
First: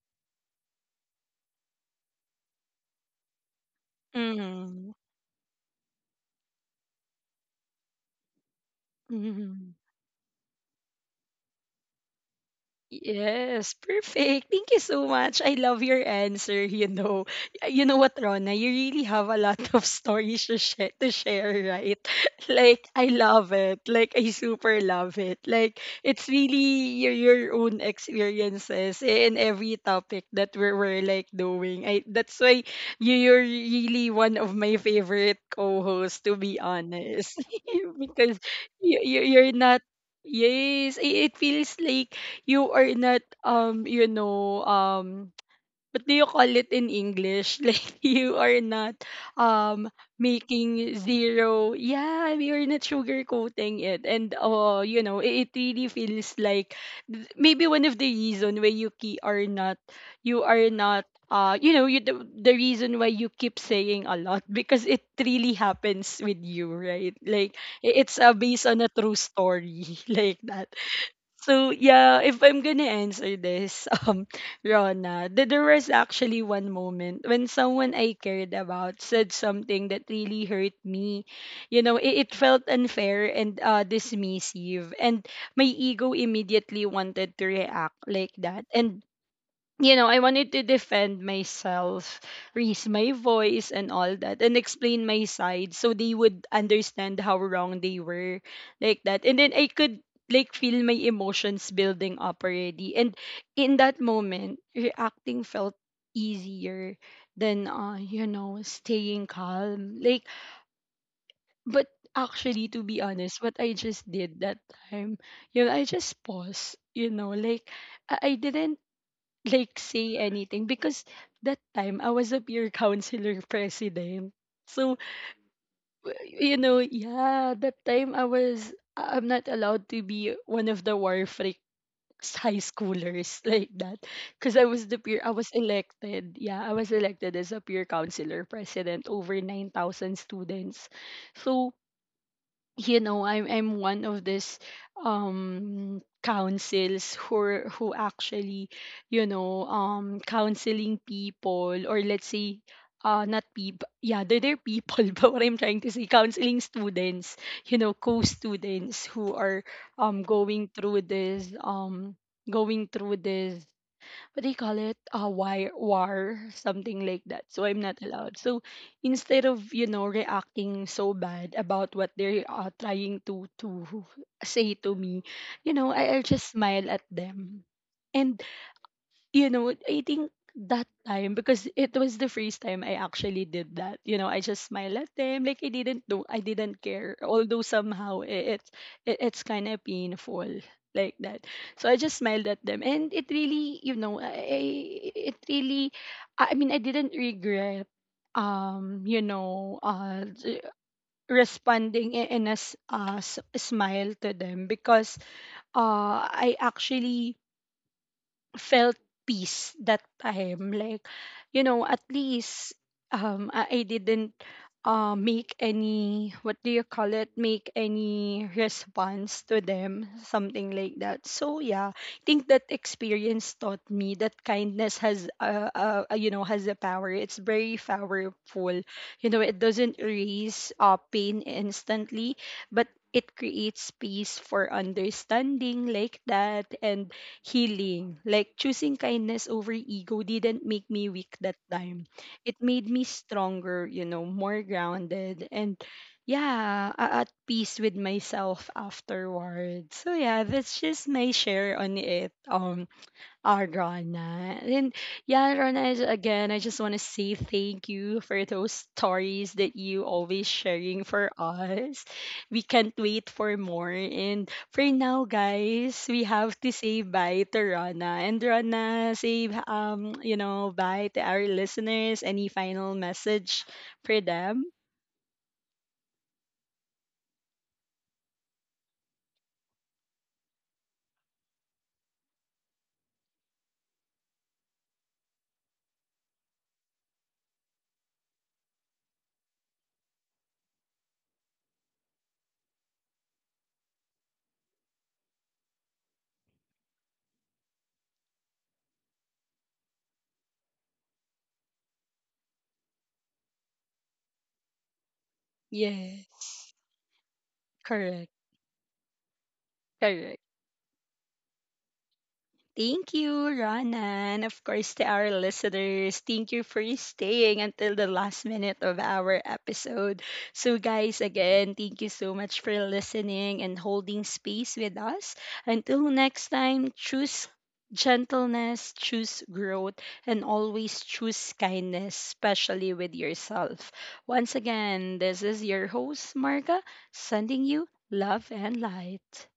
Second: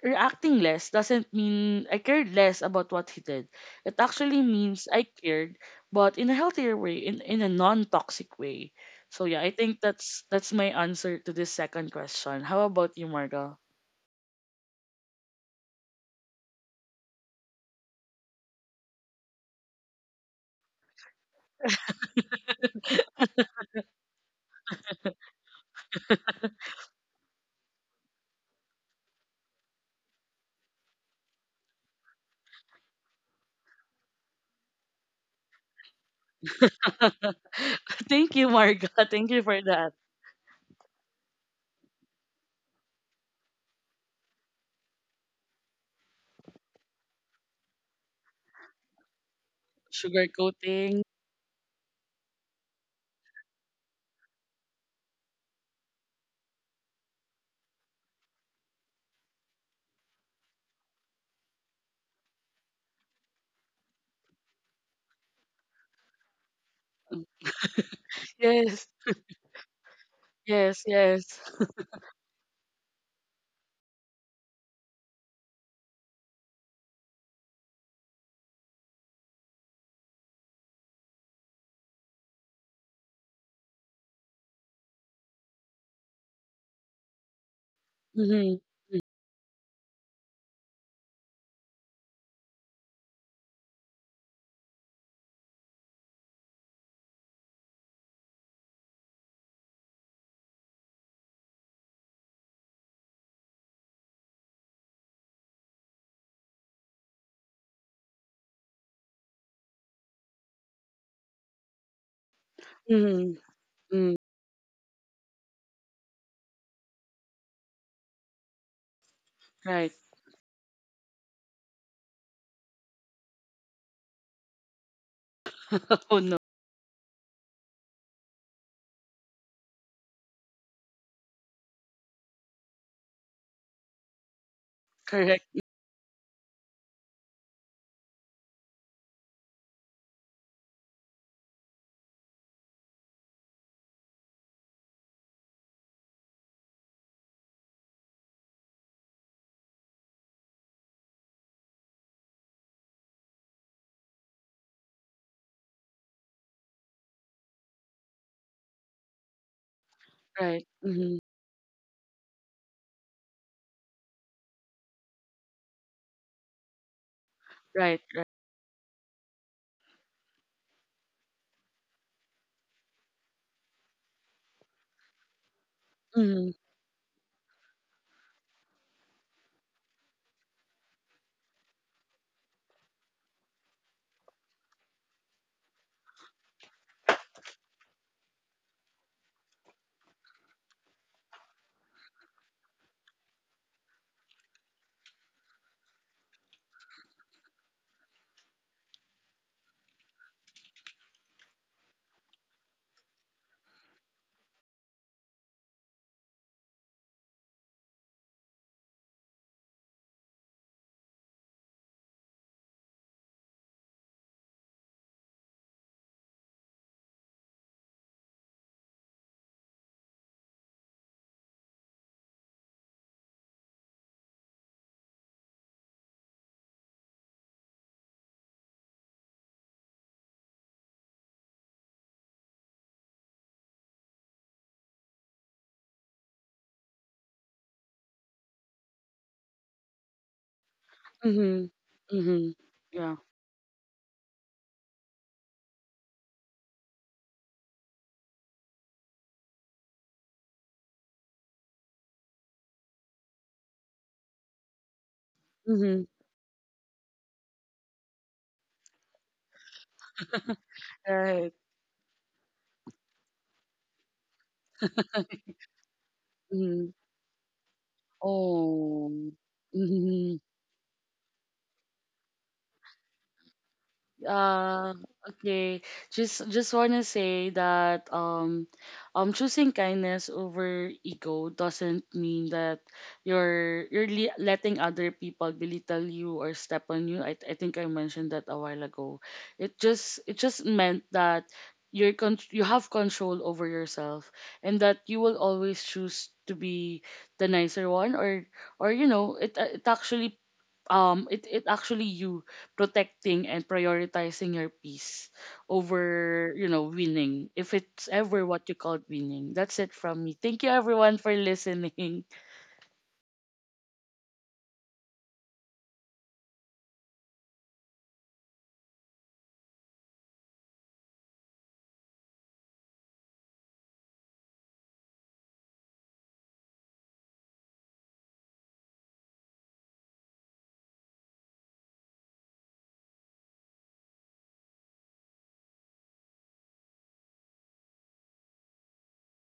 Speaker 2: reacting less doesn't mean I cared less about what he did. It actually means
Speaker 1: Mhm.
Speaker 2: I cared, but in a healthier way, in a non-toxic way. So yeah, I
Speaker 1: Mhm.
Speaker 2: think that's my answer to this second question. How about you, Marga?
Speaker 1: Yes, perfect. Thank you so much. I love your answer, <laughs>. Y- You know what, Rona? You really have a lot of stories to share, right? <laughs> Like, I love it. Like, I super love it. Like, it's really your own experiences in every topic that we're like doing. I, that's why you- you're really one of my favorite co-hosts, to be honest. <laughs>
Speaker 2: <laughs> Thank
Speaker 1: Because
Speaker 2: you, Marga.
Speaker 1: you,
Speaker 2: <laughs>
Speaker 1: you,
Speaker 2: Thank you
Speaker 1: you're
Speaker 2: for
Speaker 1: not.
Speaker 2: that.
Speaker 1: Yes, it feels like you are not <tsk> what do you call it in English? <laughs> Like you are not um
Speaker 2: Sugar
Speaker 1: making
Speaker 2: coating.
Speaker 1: zero. Yeah, you're not sugarcoating it, and you know it, it really feels like maybe one of the reason why you keep are not you know you the reason why you keep saying a lot <laughs> because it really happens with you, right? Like it's based on
Speaker 2: Yes,
Speaker 1: a true story <laughs> like that.
Speaker 2: yes, yes.
Speaker 1: So
Speaker 2: <laughs>
Speaker 1: yeah, if I'm gonna answer this, <laughs> Rona, there was actually one moment when someone I cared about said something that really hurt me. You know, it felt unfair and dismissive, and my ego immediately wanted to react like
Speaker 2: Mm-hmm.
Speaker 1: that. And you know, I wanted to defend myself, raise my voice and all that, and explain my side so they would understand how wrong they were, like that. And then I could like feel my emotions building up already. And in that moment, reacting felt easier than you know, staying calm. Like but actually to be
Speaker 2: Mm-hmm.
Speaker 1: honest, what I just
Speaker 2: Mm.
Speaker 1: did that time, you know, I just paused, you know, like I didn't like
Speaker 2: Right.
Speaker 1: say anything because that time I was a peer counselor <laughs> president. So
Speaker 2: <laughs> Oh no.
Speaker 1: you know, yeah, that time I was I'm not allowed to be one of the war freaks high schoolers <laughs> like that because I was the peer I was
Speaker 2: Correct.
Speaker 1: elected. Yeah, I was elected as a peer counselor president over 9,000 students. So you know I'm one of this councils who actually you know counseling people or let's say not people, yeah they're people <laughs> but what I'm trying to say counseling students, you know co-students who are
Speaker 2: Right.
Speaker 1: going through
Speaker 2: Mm-hmm.
Speaker 1: this what do you call it a wire war something like that so I'm not
Speaker 2: Right. Right.
Speaker 1: allowed. So instead of you know reacting so bad about what they're trying to say to me, you know, I
Speaker 2: Mm-hmm.
Speaker 1: just smile at them. And you know, I think that time because it was the first time I actually did that. You know, I just smiled at them like I didn't know I didn't care. Although somehow it's kind of painful like that. So I just smiled at them and it really, you know, I it really I mean I didn't regret you know responding in a smile to them because I actually felt peace that time. Like, you know, at least I didn't make any, what do you call it, make any response to them, something like that. So, yeah, I think that experience taught me that kindness has, you know, has a power. It's very powerful. You know, it doesn't erase pain instantly, but it creates space for understanding like that and healing. Like choosing kindness over ego didn't make me weak that
Speaker 2: Mhm.
Speaker 1: time.
Speaker 2: Mhm.
Speaker 1: It made me
Speaker 2: Yeah.
Speaker 1: stronger, you know, more grounded and yeah, at peace with myself afterwards. So yeah, that's just my share on it. Arana. And yeah, Rana,
Speaker 2: Mhm.
Speaker 1: again, I just want to say thank you for those stories that you always sharing for
Speaker 2: Right.
Speaker 1: us. We can't wait for more. And for now, guys, we have to
Speaker 2: Mhm.
Speaker 1: say bye to Rana. And Rana,
Speaker 2: Oh.
Speaker 1: say you
Speaker 2: Mm-hmm.
Speaker 1: know, bye to our listeners. Any final message for them?
Speaker 2: Uh, okay. Just wanna say that choosing kindness over ego doesn't mean that letting other people belittle you or step on you. I think I mentioned that a while ago. It just meant that you have control over yourself, and that you will always choose to be the nicer one, or you know it it actually you protecting and prioritizing your peace
Speaker 1: Yes.
Speaker 2: over you know winning, if it's
Speaker 1: Correct.
Speaker 2: ever what you call winning. That's it from me.
Speaker 1: Correct.
Speaker 2: Thank you everyone for listening.
Speaker 1: Thank you, Ronan. Of course, to our listeners, thank you for staying until the last minute of our episode. So, guys, again, thank you so much for listening and holding space with us. Until next time, choose gentleness, choose growth, and always choose kindness, especially with yourself. Once again, this is your host, Marga, sending you love and light.